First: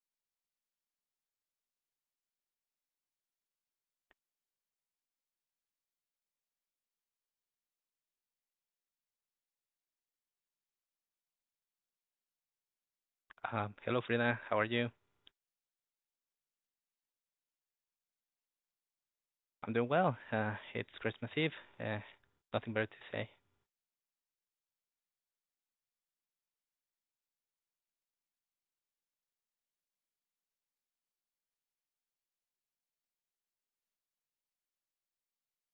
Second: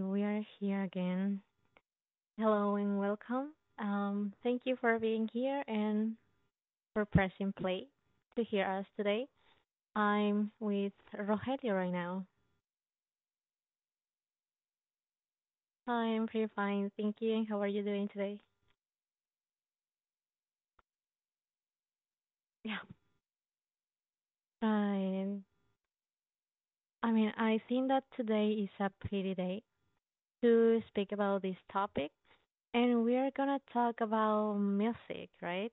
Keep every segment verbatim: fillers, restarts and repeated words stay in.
we are here again. Hello and welcome. Um, thank you for being here and for pressing play to hear us today. I'm with Rogelio right now. Um, hello, Frida. How are you? I'm pretty fine, thank you. How are you doing today? I'm doing well. Uh, it's Christmas Eve. Uh, Nothing Yeah, better to say. fine. I mean, I think that today is a pretty day to speak about this topic, and we are gonna talk about music, right?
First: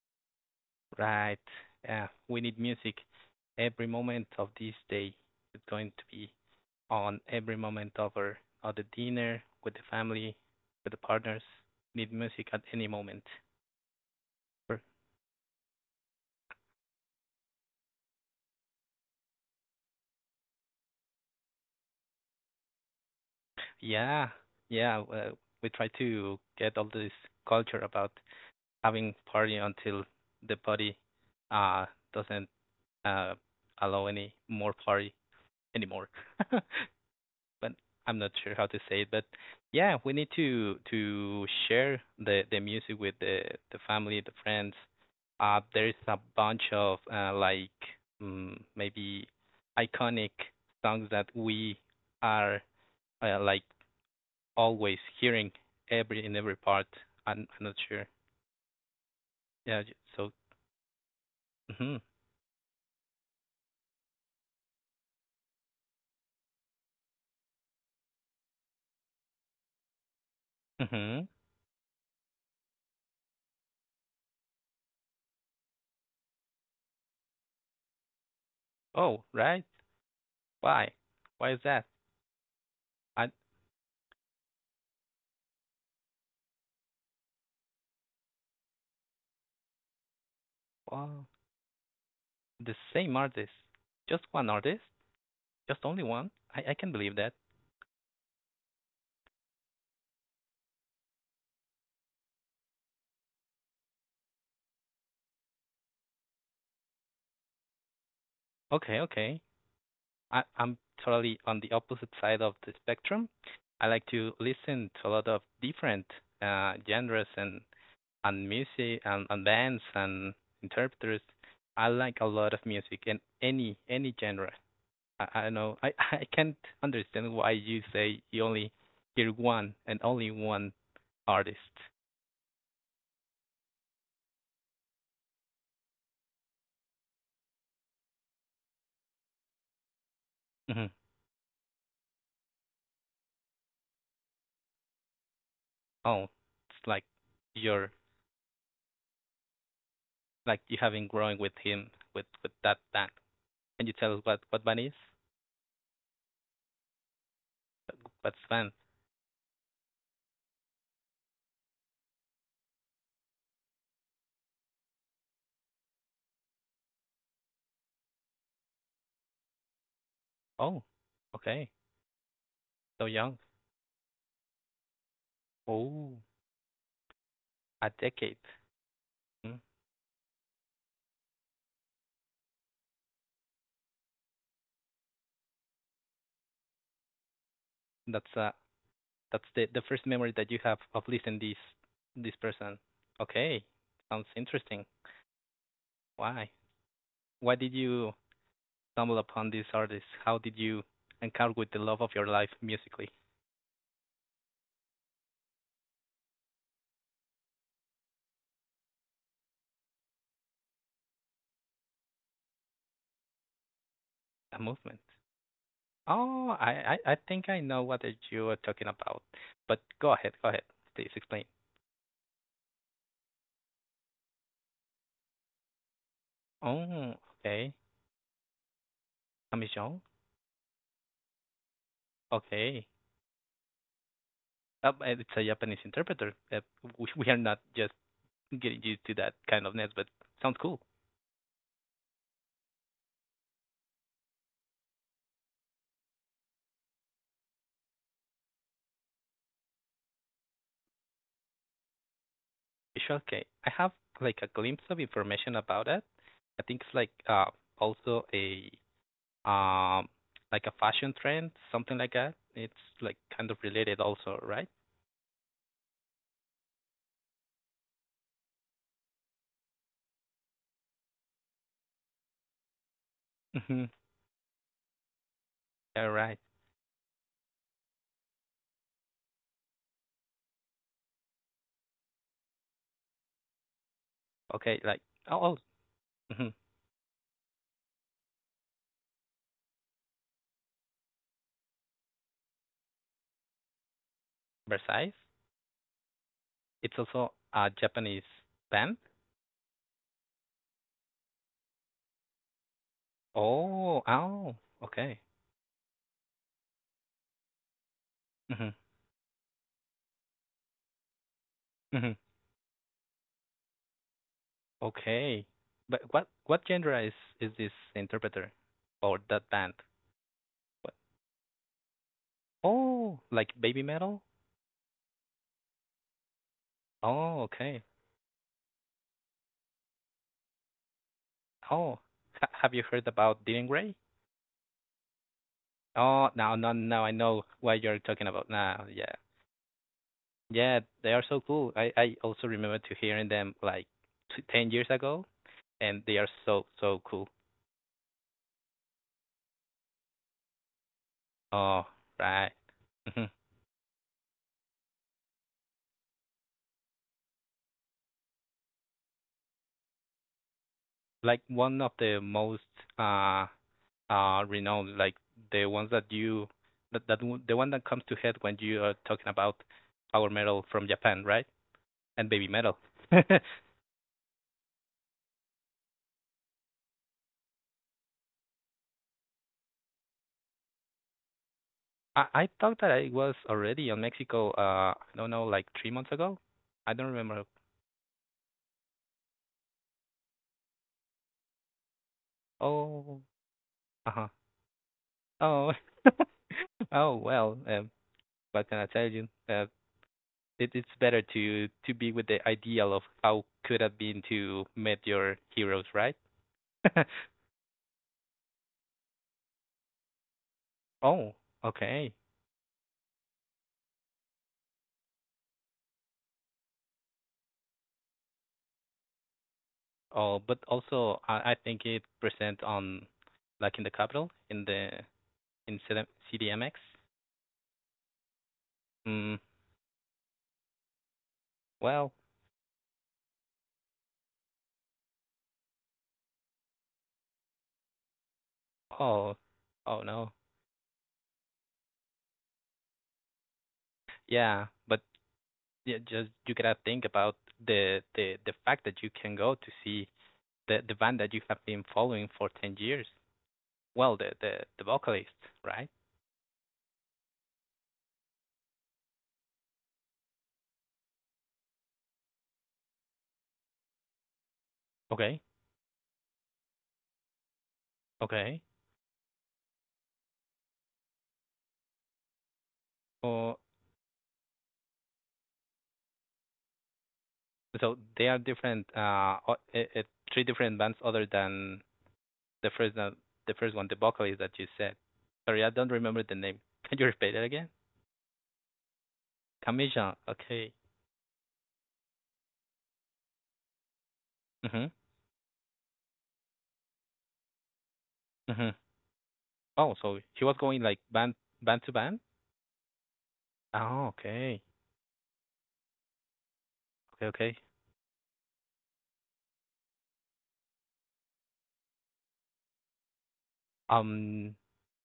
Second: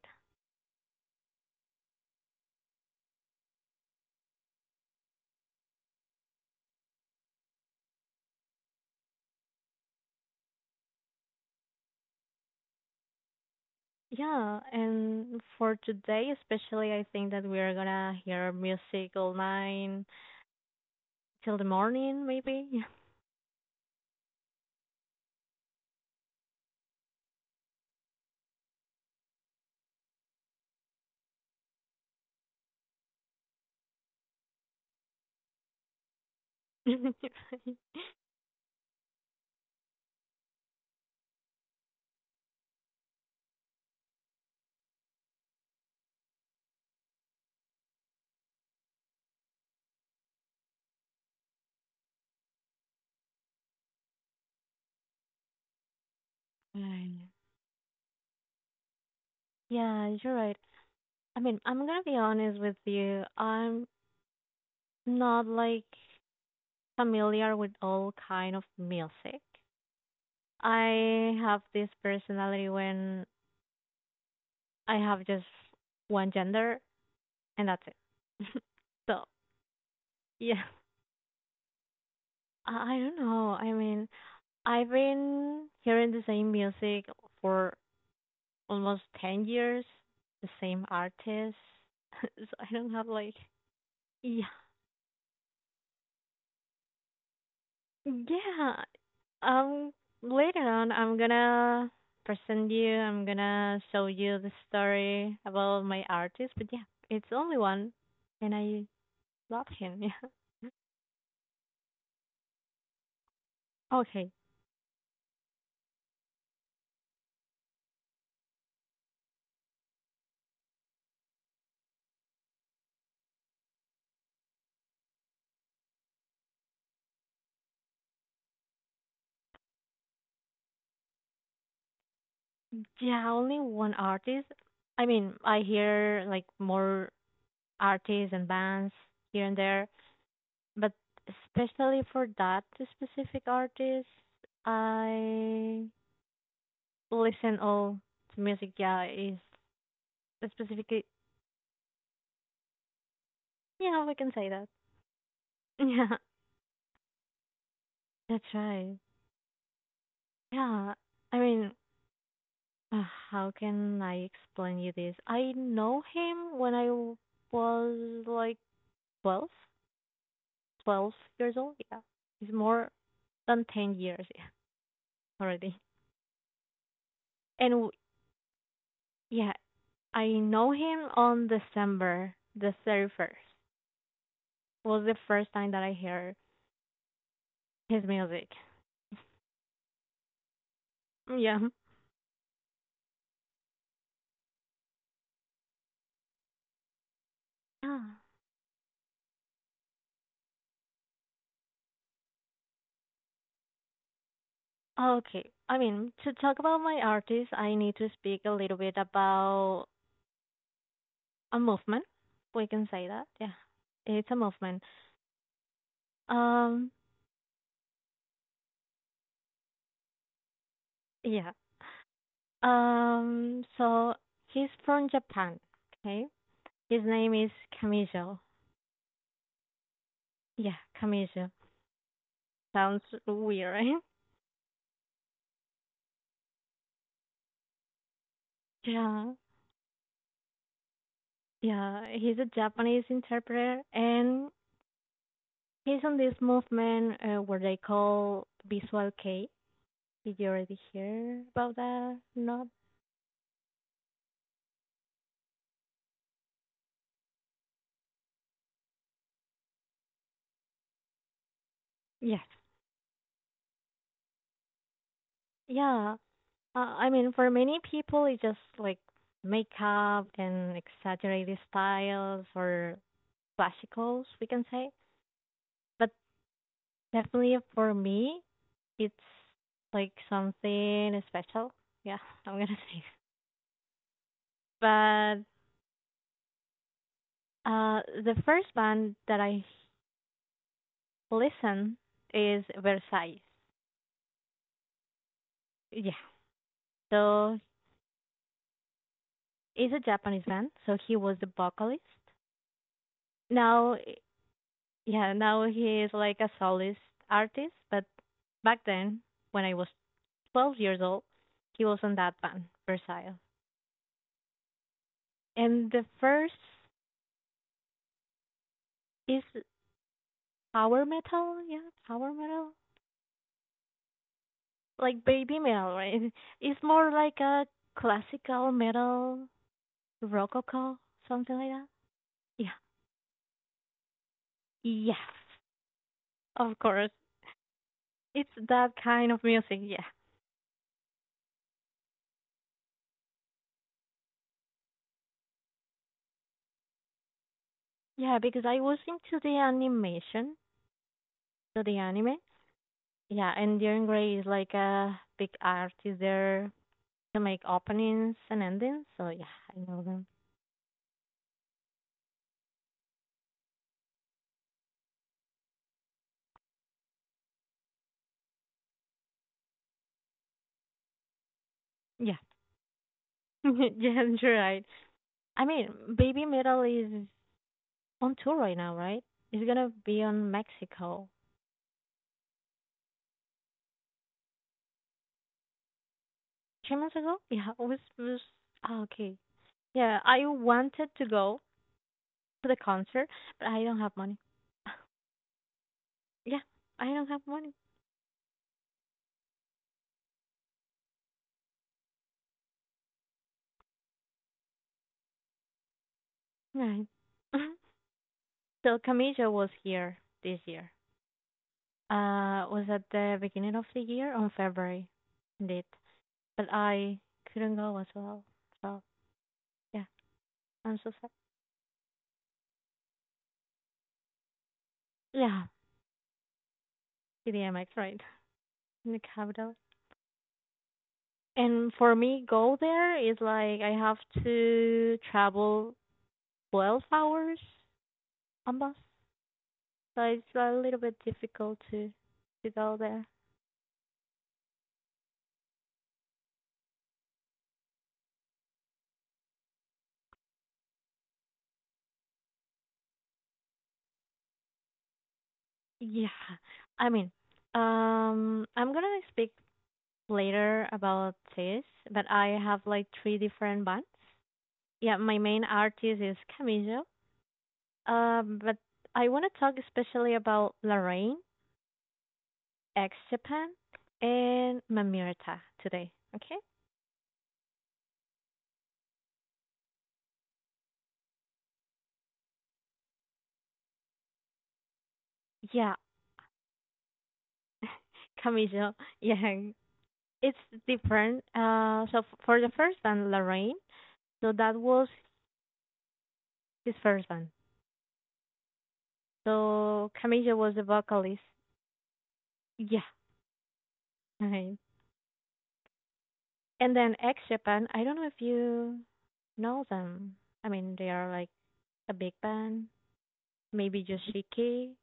Right. Uh, we need music. Every moment of this day is going to be on every moment of our of the dinner with the family, with the partners. Need music at any moment. Yeah, Per- and for today especially, I think that we are gonna hear music all night till the morning, maybe. Yeah, yeah. Uh, We try to get all this culture about having party until the body uh, doesn't uh, allow any more party. Anymore. but I'm not sure how to say it. But yeah, we need to to share the the music with the the family, the friends. Uh, there's a bunch of uh, like mm, maybe iconic songs that we are uh, like always hearing every in every part. Right. I'm, I'm not sure. Yeah. j- Yeah, So. you're right. I mean, I'm Mhm. gonna be honest with you. I'm not like familiar with all kind of music. Mhm. I have this personality when I have just one gender and that's it. Oh, So, right. yeah. Why? Why is that? I I don't I. know. I mean, I've been hearing the same music for almost ten years, the same Well, artist. So I the don't have same like, artist. Just yeah, one artist. Just only one? I, I can believe that. yeah. Um, Later on, I'm gonna present you, I'm gonna show you the story about my artist, but yeah, it's only one, and I Okay, okay. love him, I, yeah. I'm totally on the opposite side of the spectrum. I like Okay. to listen to a lot of different uh, genres and, and music and, and bands and interpreters. I like a lot of music and any any genre. I, I know I, I can't understand why you say you only hear one and only one artist. Yeah, only one artist. I mean, I hear like more artists and bands here and there. Hmm. But especially for that specific artist, I Oh, it's like listen you're all to music. Yeah, is like you specifically. haven't grown with him with with that band. Can you Yeah, tell we us can what say what that. band is? Yeah, What's that's band? right. Yeah, I mean, uh, how can I explain you this? I know him when I w- was like twelve, Oh, twelve years okay. old. Yeah, it's more So young. than ten years yeah, already. Oh, And a w- decade. yeah, Mm. I know him on December the thirty-first. Was the first time that I heard his That's uh music. that's the the first memory that you have of listening this Yeah. this person. Okay. Sounds interesting. Why? Why did you stumble upon this artist? How did you encounter with the love of your life musically? Okay. I mean, to talk about my artist, I need to speak a little bit about a movement. We can say that. Yeah. It's a A movement. movement. Oh, Um, I, I, I think I know what that you are talking about. But go ahead, go ahead. Please explain. yeah. Um, so he's from Japan. Okay. His Oh, name is okay. Kamijo. Kamisong? Yeah, Kamijo. Okay. Sounds weird, right? Uh, it's a Japanese interpreter. Uh, we, we are not just getting used to Yeah. that kind of net, but sounds cool. Yeah. He's a Japanese interpreter and he's on this movement uh, where they call Visual K. Did you already hear about that? Not It's okay. I have like a glimpse of information about it. I think it's like uh, also a um like a fashion trend, something like that. yes. It's like kind of related also, right? Yeah, uh, I mean, for many people, it's just like makeup and exaggerated styles or Mm-hmm. classicals, we can say. But All right. definitely for me, it's like something special. Yeah, I'm gonna say. Okay. Like But oh, oh, hmm. uh, the first band that I listen is Versailles. Versailles. Yes, It's also so a Japanese band. he's a Japanese band. So he was the vocalist. Now, Oh, oh. Okay. yeah, now he is like a soloist artist. But Mm-hmm. back then, when I was twelve years old, he was Mm-hmm. on that band, Versailles. Okay. And But the what first what genre is is this interpreter or is that band? What? power metal. Yeah, power metal, Oh, like baby metal? like baby metal, right? It's more like Oh, a okay. classical metal, rococo, something like that. Oh, ha have Yeah. you heard about Dylan Gray? Yes, Oh, now no of now I course. know what you're talking about It's now. that Yeah. kind of music, yeah. Yeah, they are so cool. I I also remember to hearing them like t ten years ago and they are so so cool. Yeah, because I was into the animation, so Oh, the anime. right. Mhm. Yeah, and Darren Gray is like a big artist there to make openings and endings. So yeah, I know them. Like one of the most uh uh renowned, like the ones that you that that one- the one that comes to head when you are talking about power metal from Japan, right? And Yeah, baby metal. I yeah, you're right. I mean, Baby Metal is on tour right now, right? It's gonna be on Mexico. I thought that I was already on Mexico. Uh, I don't know, like three months ago. I Three don't months ago? remember. Yeah, it was it was ah, okay. Yeah, I wanted to go to the Oh, concert, but I don't uh have huh. money. Oh, Yeah, I oh don't have well. money. Um, what can I tell you? Uh, it, it's better to to be with the ideal of how could have been to meet your heroes, right? Right. So Camilla was here this year. Oh, okay. Uh, was at the beginning of the year on February, indeed. But I couldn't go as well. So yeah, Oh, but I'm so also sad. I, I think it present on like in the capital in the Yeah, in C D- C D M X. C D M X, right? In the Mm, capital. And for well, me, go there is like I have to travel twelve hours on bus, oh, oh so no, it's a little bit difficult to to go there. yeah, but yeah, just you gotta think about the the the fact that you can go to see the the band that you have been following for ten years. Well, the the the vocalist, right? Yeah, I mean, um, I'm gonna speak later about this, but I have like three different bands. Yeah, my Okay, main artist is Camillo. Um, okay. but I want to talk especially about Lorraine, ex Oh, Japan, and Mamirta today. Okay? so they are different uh o- eh, eh, three different bands other than the first one, the first one, the vocalist that you said. Sorry, I don't Yeah, remember the name. Can you repeat it again? Camillo. Yeah, Kamisha. it's Okay. different. Uh, so f- for the first band, Lorraine, so that Mhm. was his first band. Mhm. Oh, So so she was Camillo was going the like band vocalist. band to band. Yeah, Oh, okay. right. And then Okay. X Okay. Japan, I don't know if you know them. I mean, they are like a big band. Maybe Um, Yoshiki.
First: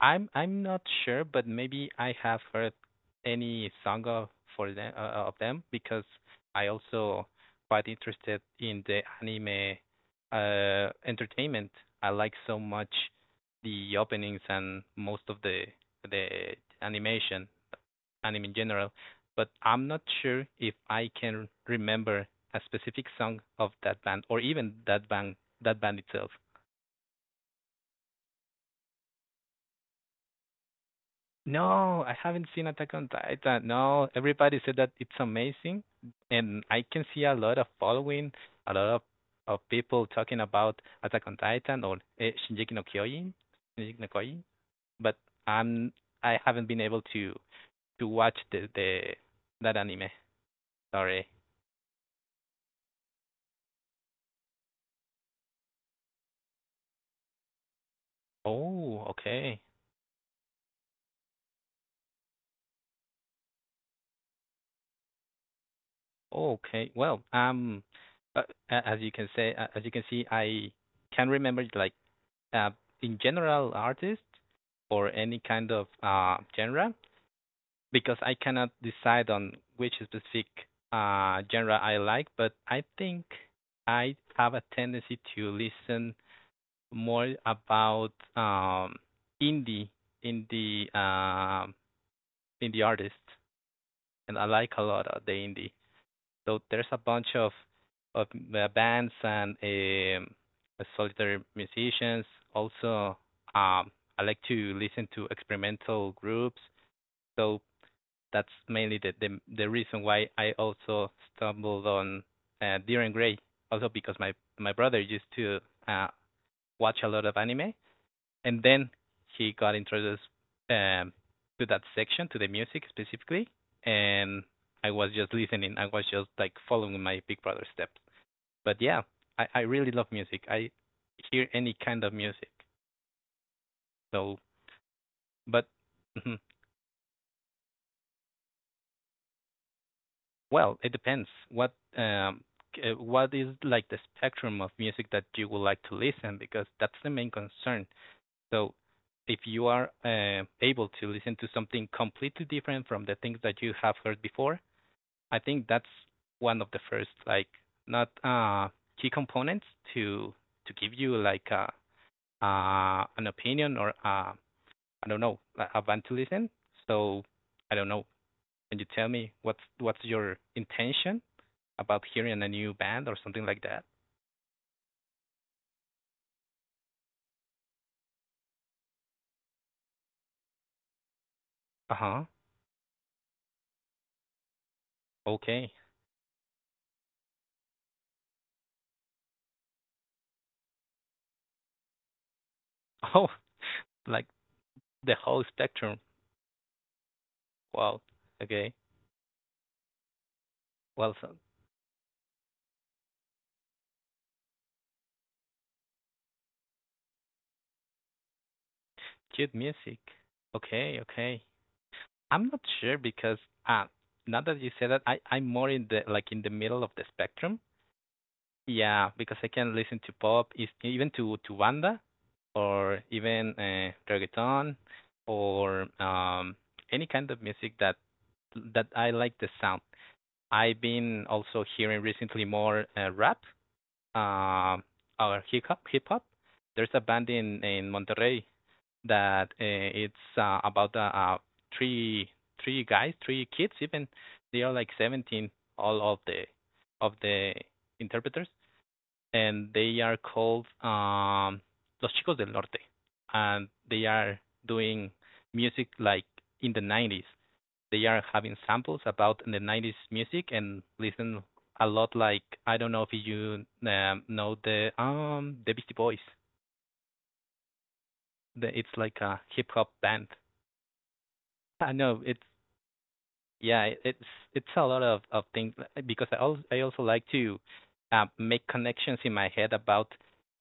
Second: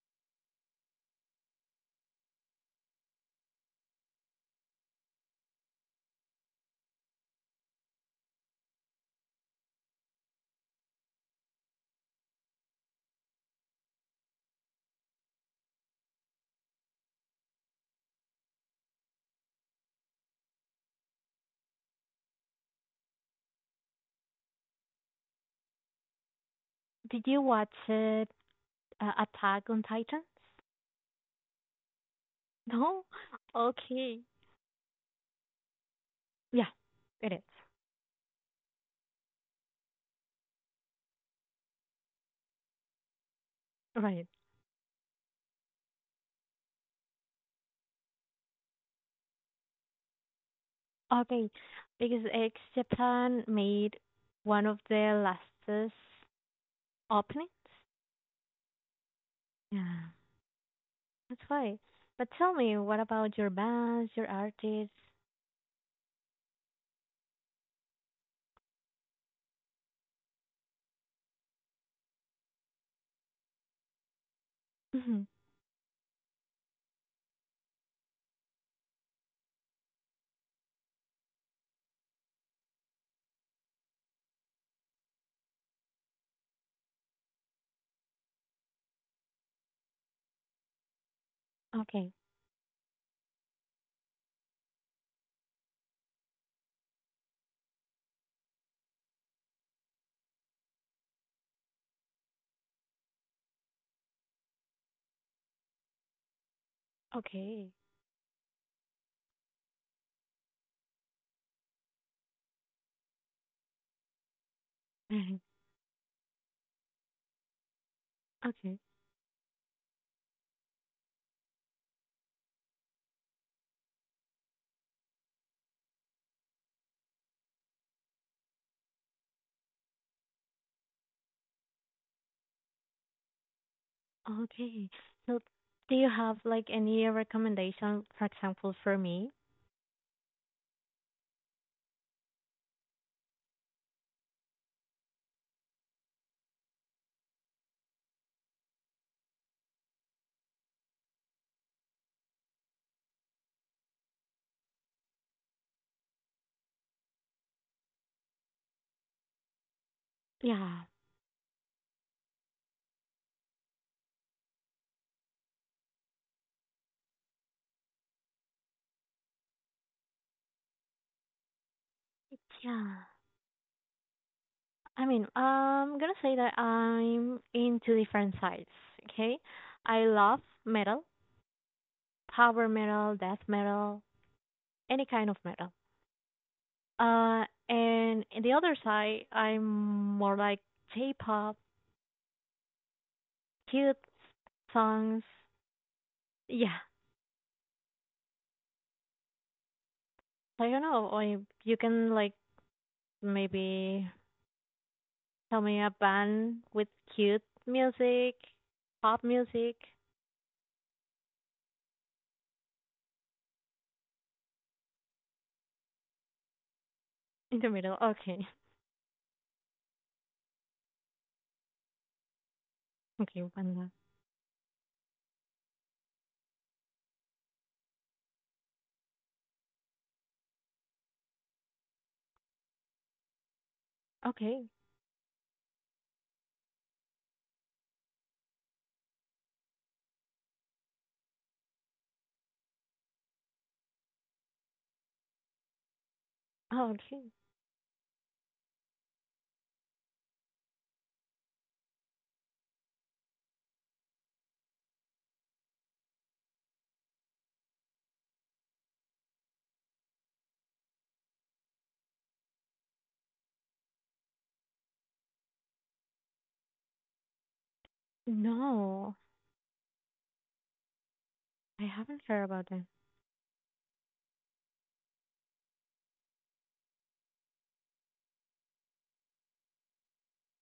I'm I'm not sure, but maybe I have heard any song of for them uh, uh, of them because I also quite interested in the anime uh entertainment. I like so much the openings and most of the the animation, anime in general, but I'm not sure if I can remember a specific song of that band or even that band that band itself. Did you watch it? Uh, Attack on Titan? No, I haven't seen Attack No? on Titan. No, Okay. everybody said that it's amazing, and Yeah, I can see a it is. lot of following, a lot of, of people talking about Attack on Titan or uh, Shingeki no Kyojin, Shingeki no Right. Kyojin, but I'm I haven't been able to to watch the the that anime. Sorry. Okay. Because X Japan made one of their lastest openings. Oh, okay. Yeah, that's why. But tell me, what about your bands, your artists? Okay. Well, um, uh, a- as you can say, uh, as you can see, I can remember like uh, in general artist or any kind of uh, genre because I cannot decide on which specific uh, genre I like, but I think I have a tendency to listen more about um, indie indie um Okay. indie artists, and I like a lot of the indie. So there's a bunch of of uh, bands and um, uh, solitary musicians. Also, um, I like to listen to experimental groups. So Okay. that's mainly the the, the reason why I also stumbled on uh, Deer and Gray. Also because my my brother used to uh, watch a lot of anime, and Okay. then he got introduced um, to that section, to the music specifically, and I was just listening. I was just like following my Big Brother steps. But yeah, I, I really love music. I hear any kind of music. So, Okay. So but do you mm-hmm. have like any recommendation, for example, for me? Well, it depends. What um, uh, what is like the spectrum of music that you would like to listen? Because that's the main concern. So, if you are uh, able to listen to something completely different from the things that you have heard before, I think that's one of the first like not uh key components to to Yeah. give you like a uh an opinion or uh I don't know like, I want to listen. So I don't know. Can you tell me what's what's your intention about hearing a new Yeah. band or something like that? I mean, I'm gonna say that I'm into different sides, okay? I love metal, Uh huh. power metal, death metal, any kind of metal. Okay. Uh, and in the other side, I'm more like J-pop, Oh, cute like the songs. whole spectrum. Yeah. Wow. Okay. I don't know, Well, or so, you can like maybe tell me a band with cute music, pop cute music music. Okay. Okay. I'm not sure because uh, now that you say that, I I'm more in the like in the middle of the in spectrum. the middle. Okay. Yeah, because I can listen to pop, is- even to to banda or Okay, even Wanda. uh, reggaeton or um any kind of music that that I like the sound. I've been also hearing recently more uh, rap, Okay. um, or hip hop. Hip hop. There's a band in in Monterrey that uh, it's uh, about uh, uh, three three guys, three kids. Even they are like seventeen, all of the Oh, of okay. the interpreters, and they are called um, Los Chicos del Norte, and they are doing music like in the nineties. They are having samples about the nineties music and listen a lot like I don't know if you um, know the um the Beastie Boys. The, it's No, like a hip hop band. I I haven't know it's heard about that. Yeah, it- it's it's a lot of of things uh, because I also I also like to uh, make connections in my head about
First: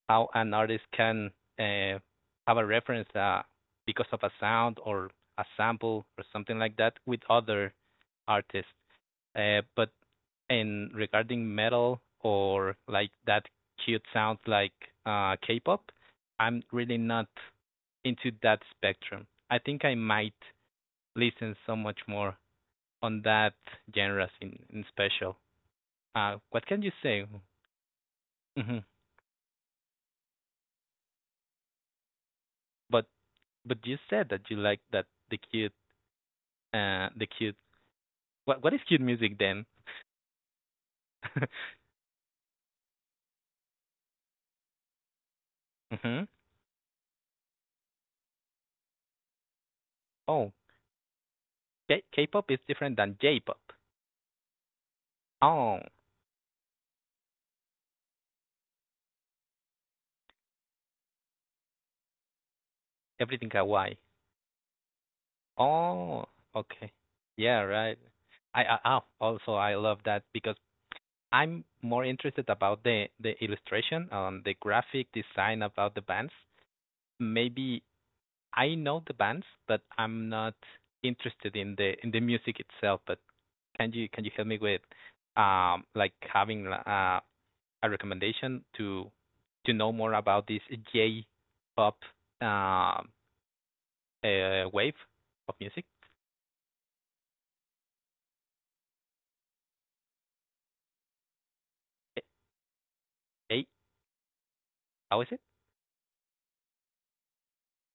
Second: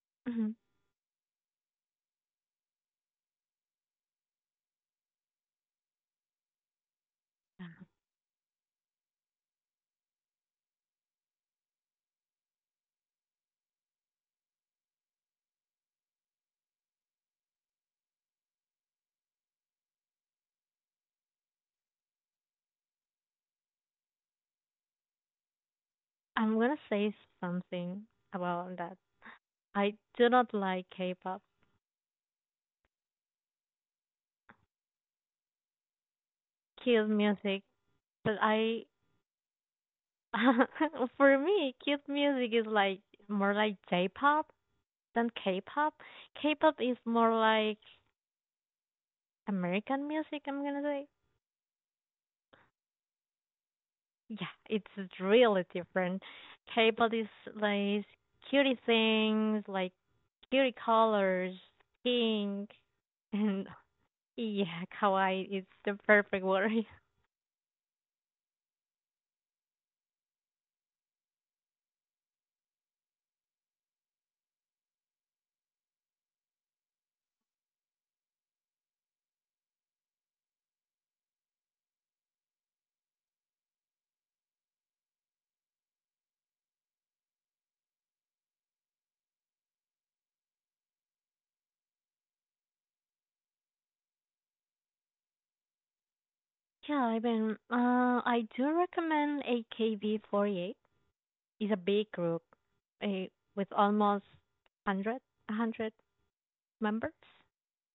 how Mhm. an artist can uh, have a reference uh, because of a sound or a sample or something like that with other artists. Uh, but in regarding metal or like that cute sounds like uh, K-pop, I'm really not into that spectrum. I think I might listen so much more on that genres in, in special. Uh, I'm What gonna can you say say? something about Hmm. that. I do not like K-pop, But but you said that you like that the cute uh cute the cute music, but what what is I, cute music then? for me, cute music is like more like J-pop than K-pop. Hmm. K-pop is more like American music, Oh, I'm gonna say. K- K-pop is different than J-pop. Yeah, it's really Oh, different. K pop displays cutie things like cutie colors, pink, everything and kawaii. yeah, kawaii is the Oh, perfect word. okay. Yeah, right. I, I oh, also I love that because I'm more interested about the the illustration and the graphic design about the bands. Maybe I know the bands, but I'm not interested in the in the music itself. But can you can you help me with um like having uh, a recommendation to to know more about this J pop uh, uh wave of music? Yeah, I mean, uh, I do recommend A K B forty-eight. It's a big group, eh, Hey, with almost how one hundred, is it? one hundred members.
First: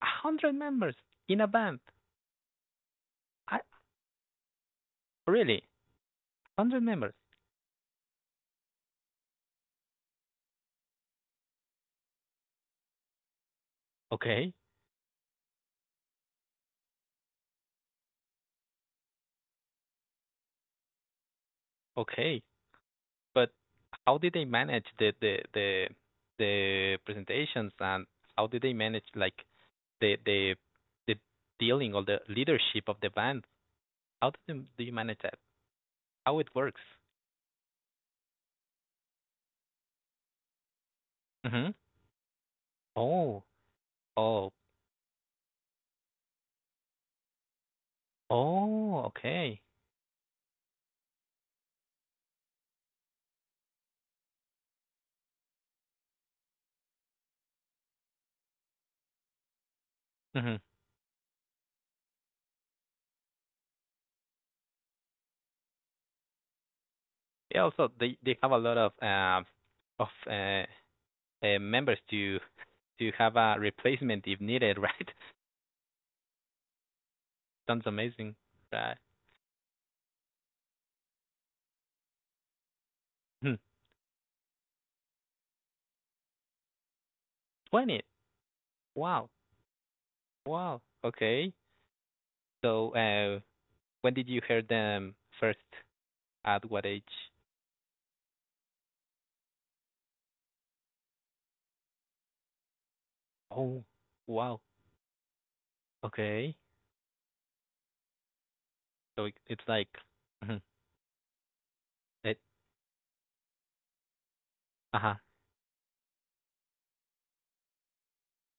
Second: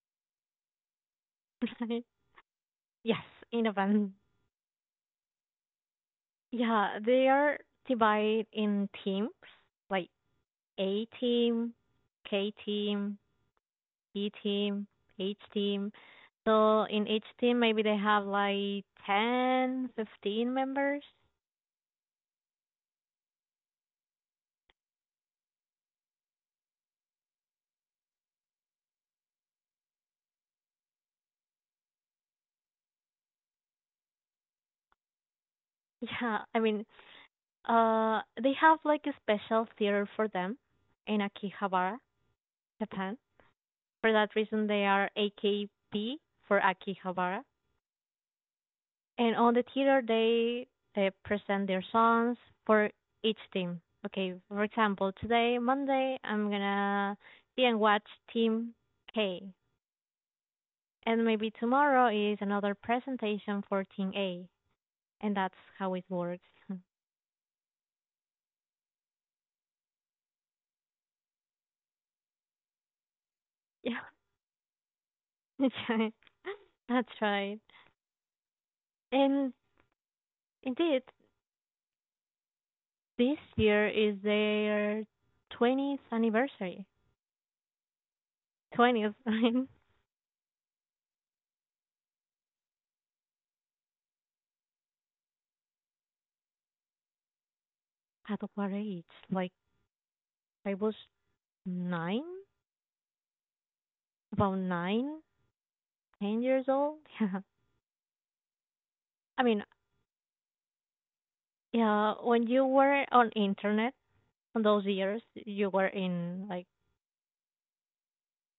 A hundred members in a band. Yes, I in a band. really A hundred Yeah, members. they are divided in teams, like A team, K team, E Okay, team, H team. So in each team, maybe they have like ten, fifteen members. okay. But how did they manage the the the the presentations and how did they manage like the the the dealing or the leadership of the band? How do you, do you manage that? Yeah, How it I works? mean, uh, they have like a special theater for them in Mm-hmm. Akihabara, Japan. Oh, For that oh, reason, they are A K B for Akihabara. oh, And on okay. the theater, they they present their songs for each team. Okay, for example, today Monday, I'm gonna be and watch Team K, Mm-hmm. and maybe tomorrow is another presentation for Team A, and that's how it works. Yeah, also they they have a lot of um of uh, uh members to to have a Yeah, replacement if needed, right? that's right. That's right. Sounds amazing. Right. And indeed, this Hmm. year is their twentieth anniversary. twenty. twentieth. Wow. Wow. Okay. So, uh, when did you hear them first? At what age? At what age? Like I was nine. Oh, About wow. nine, ten Okay. years old. So it, I mean, it's like, mhm, yeah, it, when you were on internet on those uh-huh, years, you were in like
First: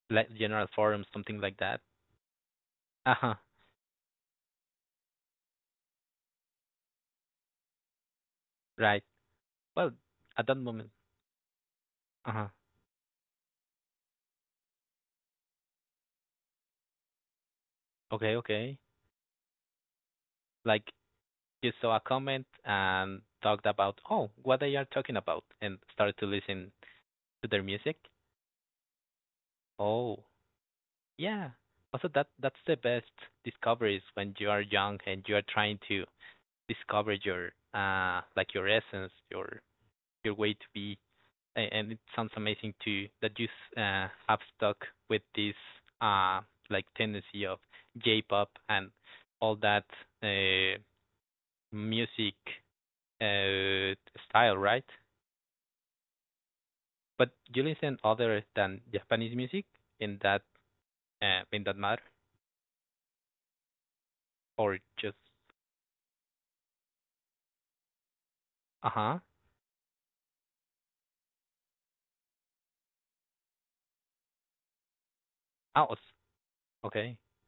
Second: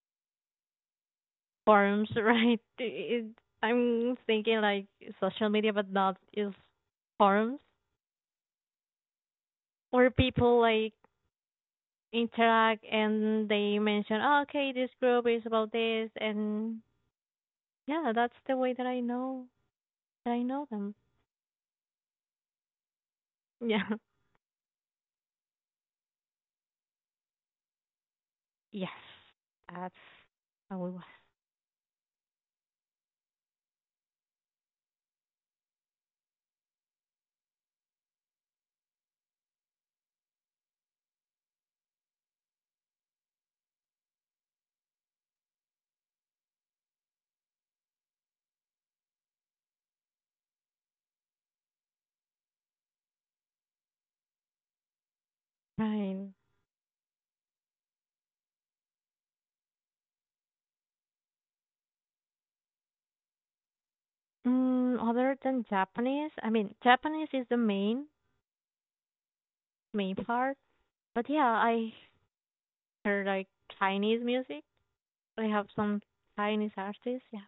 like general forums, something like that. forums, right? It, Uh-huh. I'm thinking like social media, but not is forums Right. Well, where at that people moment, like uh-huh. interact and they mention, oh, okay, this group is about this, and yeah, Okay, that's the way okay. that I know that I know Like them. you saw a comment and talked Yeah. about, oh, what they are talking about, and started to listen to their music. Yes, that's Oh, how it was. yeah. Also, that that's the best discoveries when you are young and you are trying to discover your uh like your essence, your your way to be. A- And it sounds amazing too that you s- uh have stuck with this uh like tendency of J-pop and all that uh music uh style, right? Right. But you listen other than Japanese music in that uh in that matter or Mm, just other than Japanese, I mean, Japanese is the main uh-huh. main part. But yeah, I hear like Chinese music. I have Oh, some Chinese okay. artists. Yeah,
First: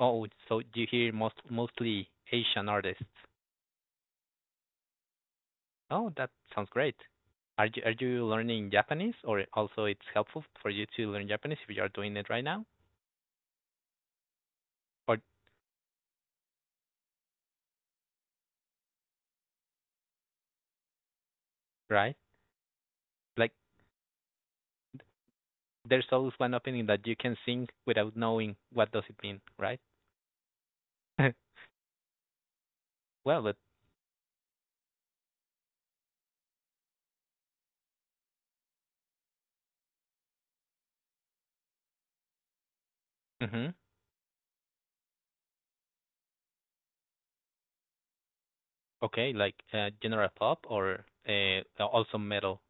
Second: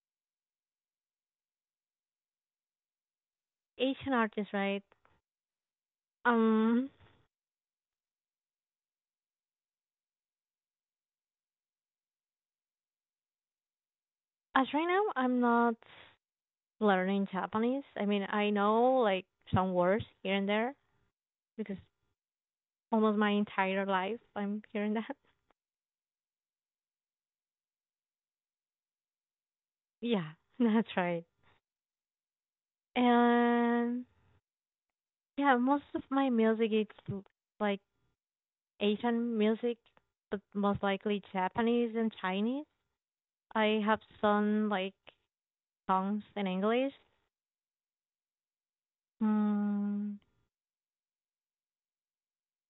Oh, so you hear most mostly Asian artists. Asian artists, right? Oh, that sounds Um, great. Are you are you learning Japanese, or also it's helpful for you to learn Japanese if you are doing it right now? as right now, Or I'm not learning Japanese. I mean, I know like some words here and there because right, almost my like entire life I'm hearing that. there's always one opinion that you can sing without knowing what does it mean, right? Yeah, that's right. Well, but And yeah, most of my music is l- like Asian music, but most likely Japanese and Chinese. mhm. I have some like songs in English. Okay, like uh, Mm, general pop or uh, also metal.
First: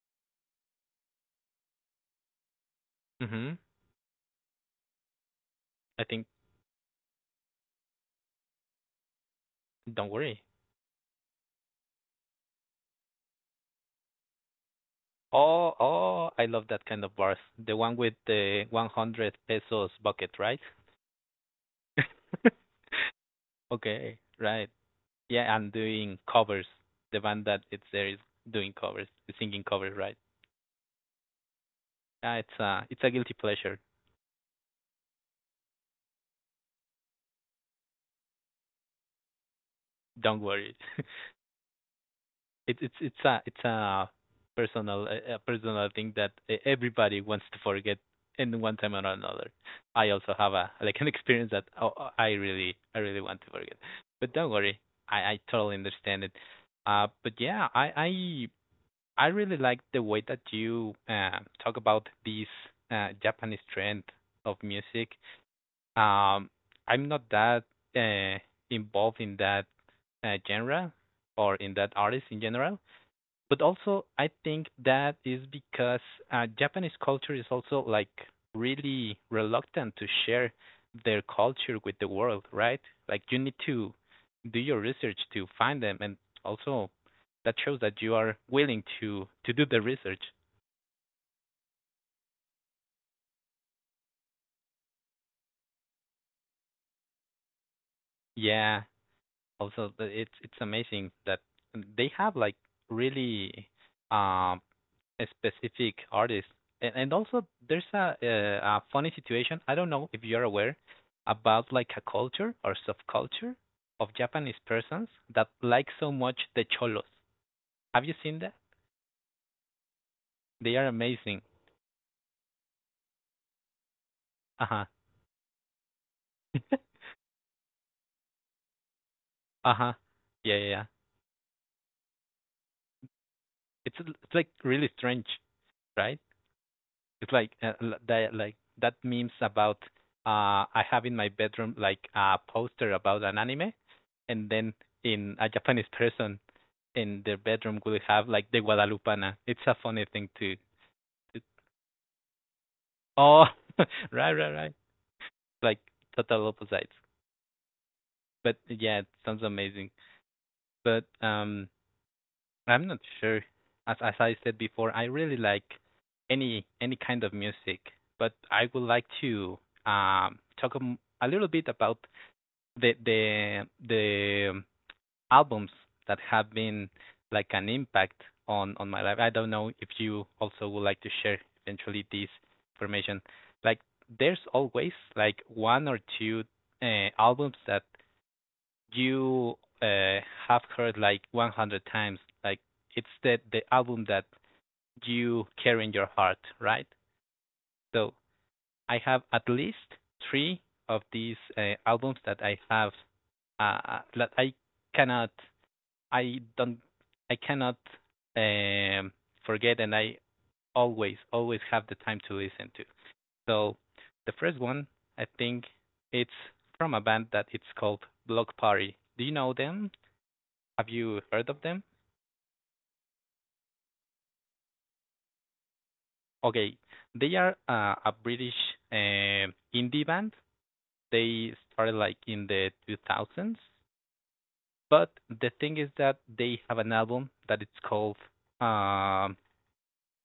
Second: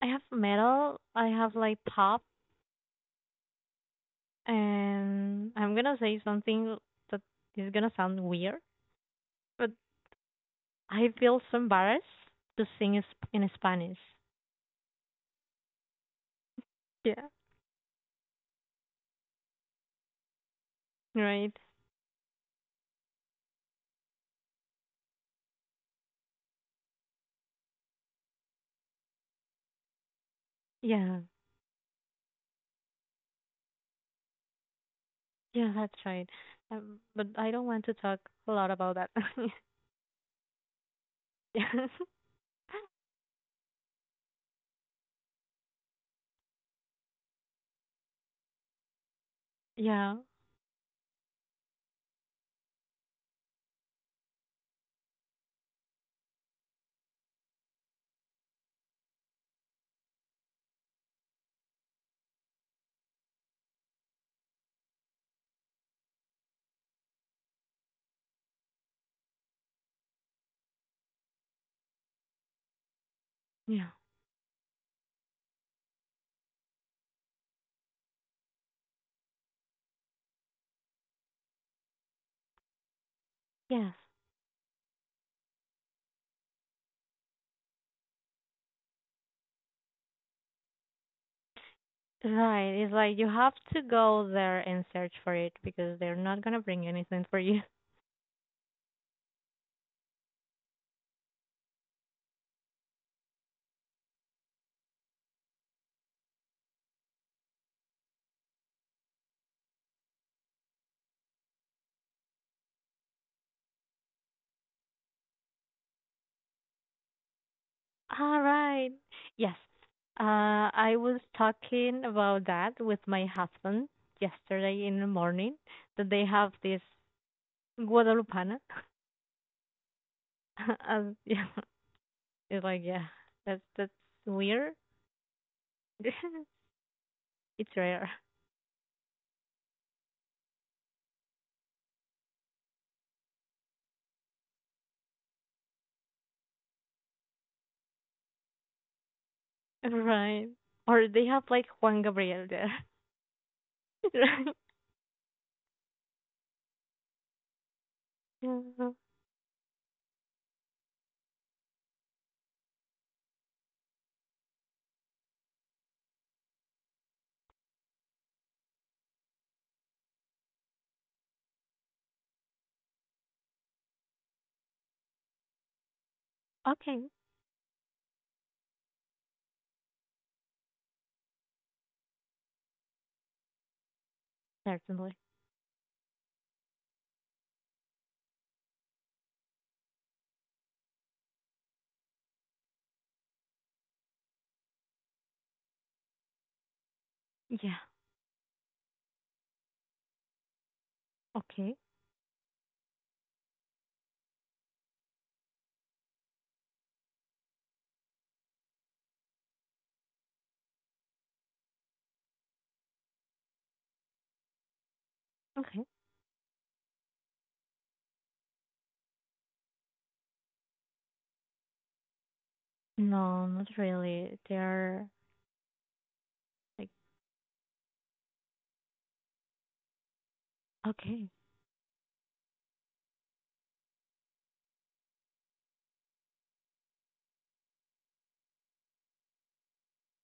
I have metal. I have like pop, Mhm. and I'm gonna I say think something that is gonna sound weird, but don't worry. I feel so embarrassed to sing in Sp- in Spanish. Oh, oh, I love that kind of Yeah, bars. The one with the one hundred pesos bucket, right? right. Okay, right. Yeah, and doing covers. The band that it's there is doing covers, singing covers, right? Yeah, Uh, it's a it's a guilty pleasure. yeah, that's right. Um, but I don't want to talk a lot about that. Don't worry. Yeah, it, it's it's a it's a personal a a personal thing that e- everybody wants to forget in one time or another. I yeah, also have a like an experience that oh, oh, I really I really want to forget. But don't worry, I I totally understand it. Uh, but yeah, I I I really like the way that you uh, talk about this uh, Japanese trend of music. Um, I'm not that uh, involved in that uh, genre or in that artist in general, but yeah. also I think that is because uh, Japanese culture is also like really reluctant to share their culture with the world, right? Like you need to Yes. do your research to find them, and also that shows that you are willing to to do the research. Right. It's like you have to go there and search for it because they're not gonna bring anything for you. Yeah, also the- it's it's amazing that they have like really um a specific artist. And, and also, there's a, a a funny situation. I don't know if you're aware about like a culture or subculture of Japanese persons that like so much the cholos. Have you All seen that? right. Yes. Uh, They are I was amazing. talking about that with my husband Uh huh. yesterday in the morning that they have this Guadalupana. Uh huh. Yeah, yeah, yeah. As yeah, it's like yeah, that's that's It's it's like weird. really strange, It's right? It's like uh, l- rare, that like that memes about uh I have in my bedroom like a poster about an anime, and then in a Japanese person in their bedroom would have like the Guadalupana. It's a funny thing right? too. Or they It- have like Juan Gabriel there. Oh, right, Right. right, right. Like total opposites. But Yeah. yeah, it sounds amazing. But um, I'm not sure. As as I said before, I really like any any kind of music. But I would like to um talk a m- a little bit about the the the albums that have been Okay, like an impact on on my life. I don't know if you also would like to share eventually this information. Like there's always certainly. like one or two uh, albums that you uh, have heard like a hundred times. Like it's the the album that you carry in your heart, right? Yeah. So I have at least three of these uh, Okay. albums that I have uh, that I cannot I don't I cannot um, forget, and I always always have the time to listen to. So the first one I think Okay. it's from a band that it's called Block Party. Do you know them? Have you heard of them? No, not really. They are Okay, like they are uh, a British uh, indie band. okay, They started like in the two thousands, but the thing is that they have an album that it's called um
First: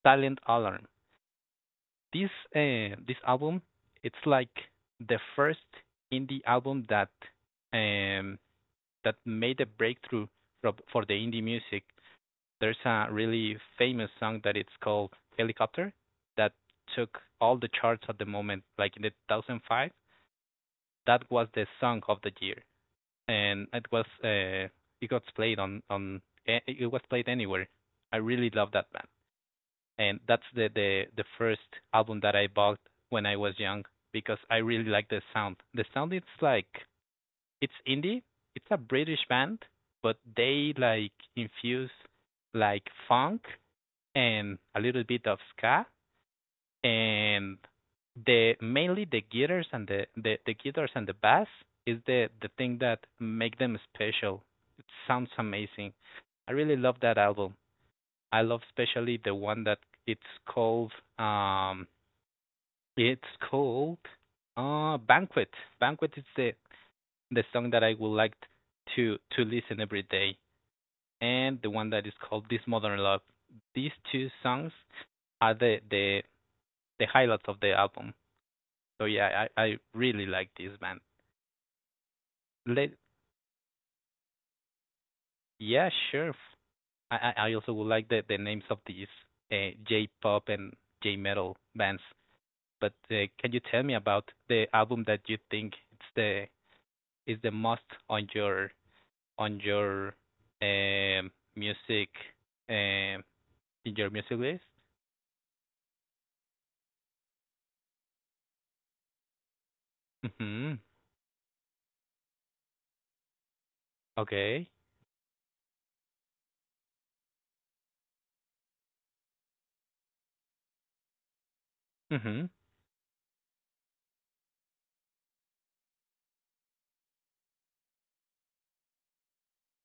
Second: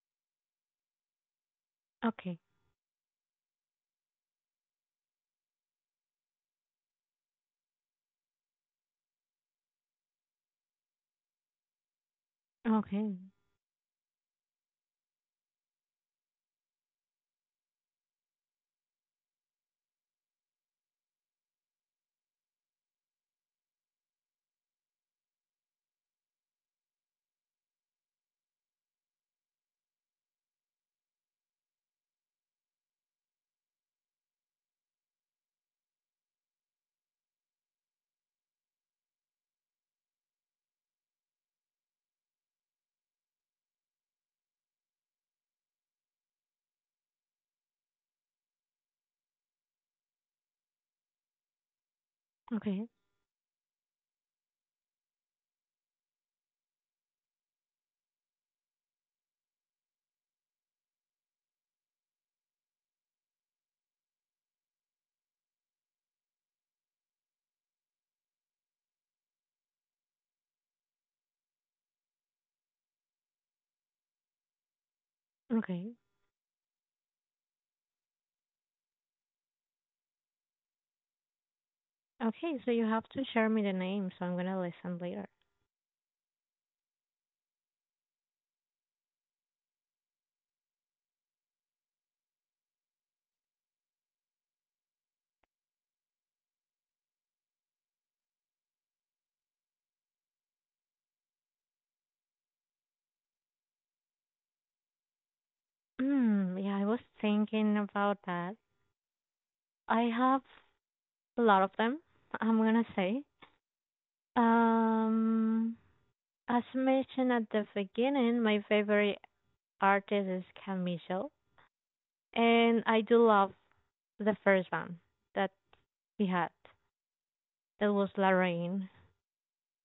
Silent Alarm. This okay, uh, this album, it's like the first indie album that um, that made a breakthrough for, for the indie music. There's a okay, really famous song that it's called Helicopter that took all the charts at the moment, like in the two thousand five. That was the song of the year, and it was uh, it got played on on eh, it was played anywhere. I really love that band and that's the the the first album that I bought when I was young because I really like the sound. The sound it's like it's indie. It's a British band, but they like infuse like funk and a little bit of ska and the mainly the guitars and the the, the guitars and the bass is the the thing okay, that make them special. It sounds amazing. I really love that album. I love especially the one that it's called um it's called uh Banquet. Banquet is the the song that I would like to to listen every day and the one that is called This Modern Love. These two songs are the okay, the the highlights of the album. So yeah, I I really like this band. okay. So you Let have to share me the name, so I'm gonna listen later. yeah, sure. I I I also would like the the names of these uh, J-pop and J-metal bands but uh, can you tell me about the album that you think it's the is the most on your on your um, music um, in your music list? Mm, yeah, I was thinking about that. I have Mm-hmm. a lot of them. I'm gonna say. Okay. Um, as mentioned at the beginning, my favorite artist is Camisho, Mm-hmm. and I do love the first one that we had. That was Lorraine.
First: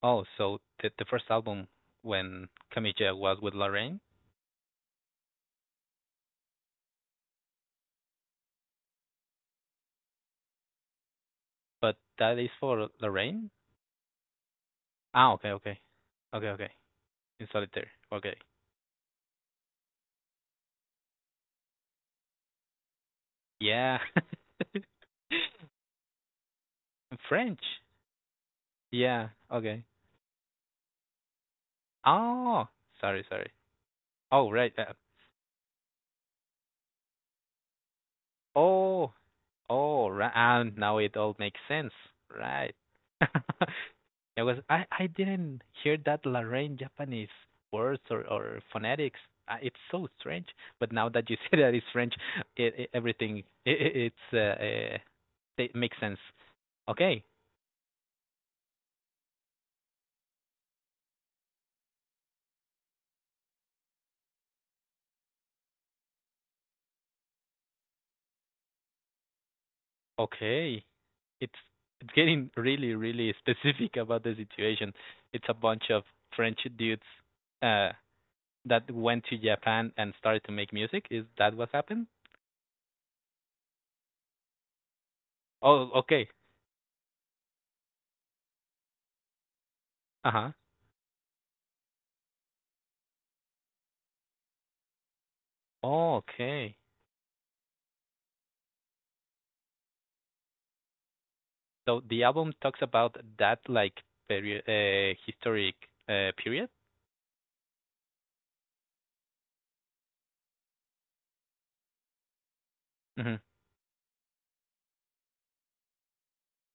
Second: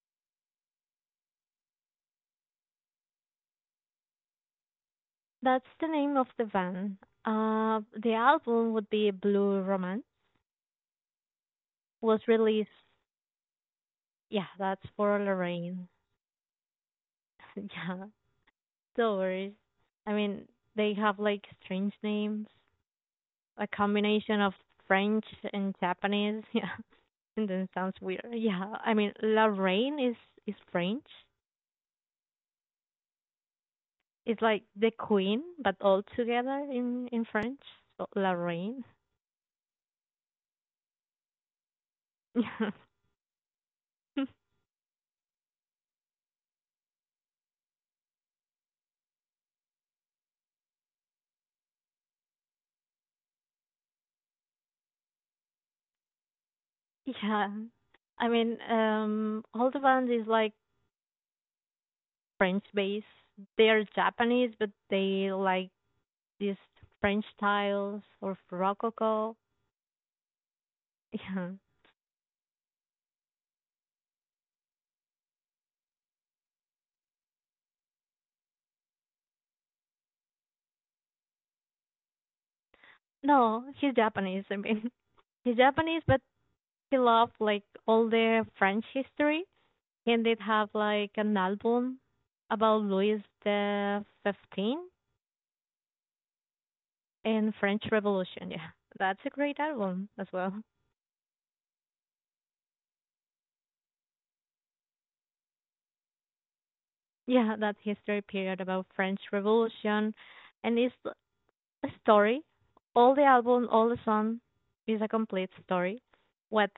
Oh, so the, the first album when Camilla was with Lorraine, That's the name of the van. Uh, the album would be Blue Romance. but Was that is released. for Lorraine? Yeah, that's for Ah, okay, okay. Lorraine. Okay, okay. In solitaire. Yeah, Okay. no worries. I mean, they have like strange names, a Yeah. combination of French and Japanese. Yeah, and then French. it sounds weird. Yeah, I mean, Yeah, okay. Lorraine is is French. Oh, sorry, sorry. It's Oh, like right. the Uh, queen, but all together in in French. So Lorraine. oh, oh, right. And now it all makes sense. Right. Yeah. It was I I didn't hear that Lorraine Japanese words or or phonetics. Uh, It's so strange. But now that you say that it's French, it, it everything it, it it's uh, uh it makes sense. Okay, Yeah. I mean, um, Hold is like French based. They are Japanese, but they like these French styles or Rococo. okay. Yeah. It's it's getting really really specific about the situation. It's a bunch of French dudes uh that went to Japan and started to make music? Is that what happened? No, he's Japanese. I mean, he's Oh, Japanese, but okay. he loved like all the French history. He Uh did huh. have like an album about Louis the Fifteen Oh, okay. and French Revolution. Yeah, that's a great album as well. So the album talks about that like period, uh, historic uh, period. Yeah, that history period about French Revolution and it's a story. All the Mhm. album, all the song is a complete story. What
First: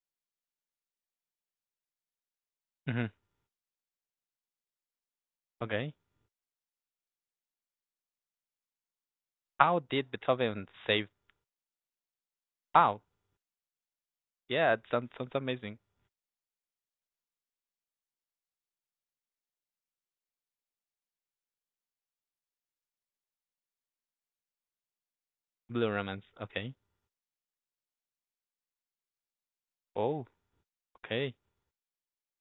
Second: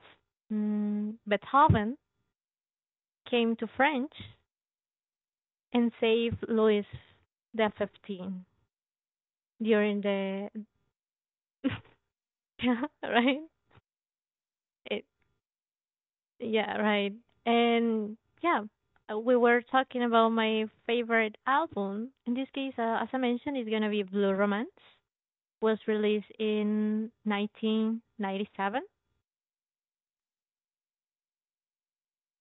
mm, Beethoven Mhm. came to French and Okay. saved Louis the Fifteen How during did the Beethoven save? yeah Wow. right Yeah, it it, sounds sounds amazing. yeah right and yeah uh, we were talking about my favorite album. In this case, uh, as I mentioned, it's gonna be Blue Romance was Blue released Romance. Okay. in nineteen ninety-seven. Oh, okay.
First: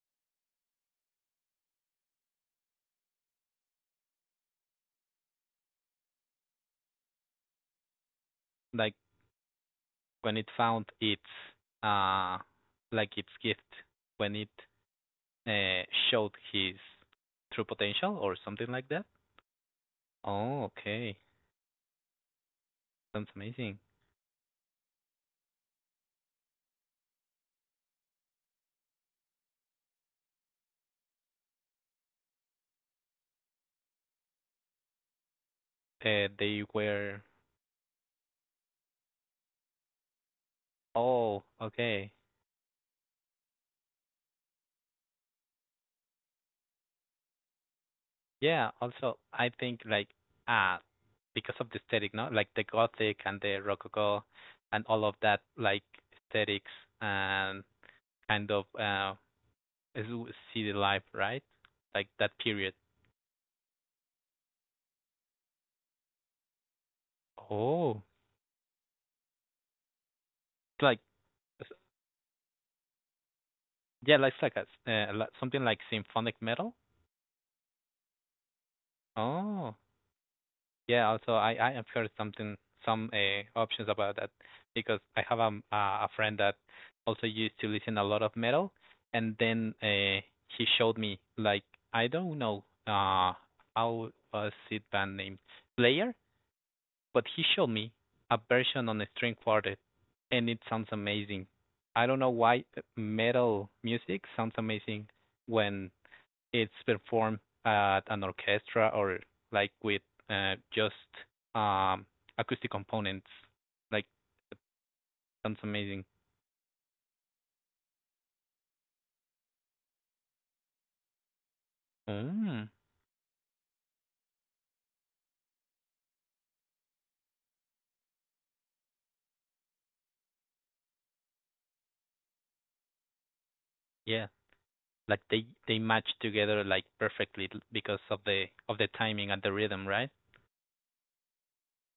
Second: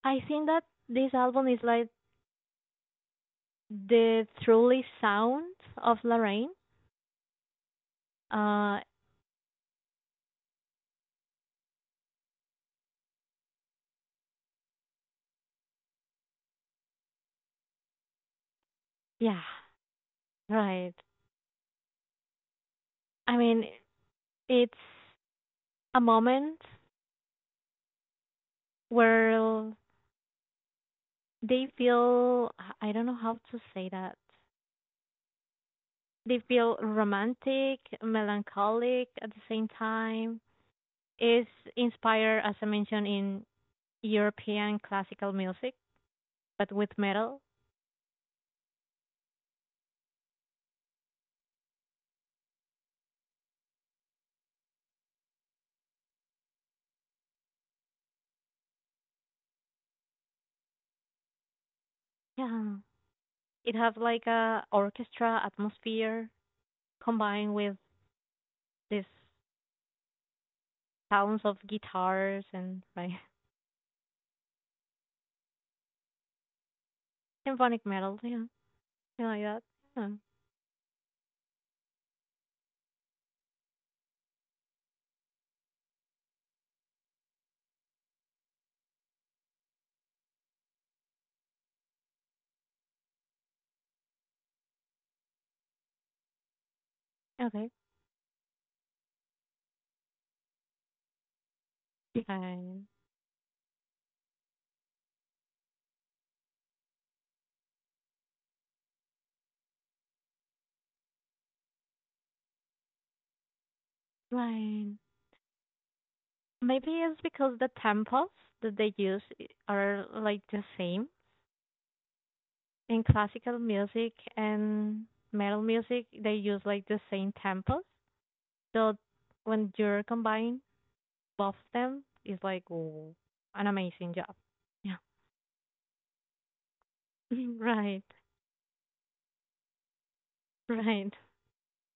I think that this album is like the truly sound of Lorraine. Uh, Like when it found its uh like its gift when it uh, showed his true potential or something like that. yeah, Oh, right. okay. Sounds I mean, amazing. it's a moment where they feel, I don't know how to say that. Uh, They they feel were. romantic, melancholic at the same time. Oh, It's okay. inspired, as I mentioned, in European classical music, but with metal. Yeah. Also, I think like uh because of the aesthetic, no, like the Gothic and the Rococo, and all of that like aesthetics and kind of uh is w- city life, right? Like that period. Yeah. It has like a orchestra atmosphere combined with Oh, these it's like sounds of guitars and like yeah, like it's like a, s- uh, like- something like symphonic metal. symphonic metal, yeah, something like that. Oh. Yeah. Yeah, also I I have heard something some uh, options about that because I have a m- uh, a a friend that also used to listen a lot of metal, and then uh, he showed me like I don't know uh how was it band name Slayer, but he showed Okay, me a version on a string quartet, and it sounds amazing. I don't know why uh, fine, metal music sounds amazing when it's performed at an orchestra or like with uh, just um, acoustic components. Like that fine. sounds amazing. Maybe it's because the tempos that they use i- are like the same Mm, in classical music and metal music. They use like the same tempos, so when you're combining both of them, it's like oh, an amazing yeah, job. Yeah, like they they match together like perfectly because right. of the of the timing and the rhythm, right? Right.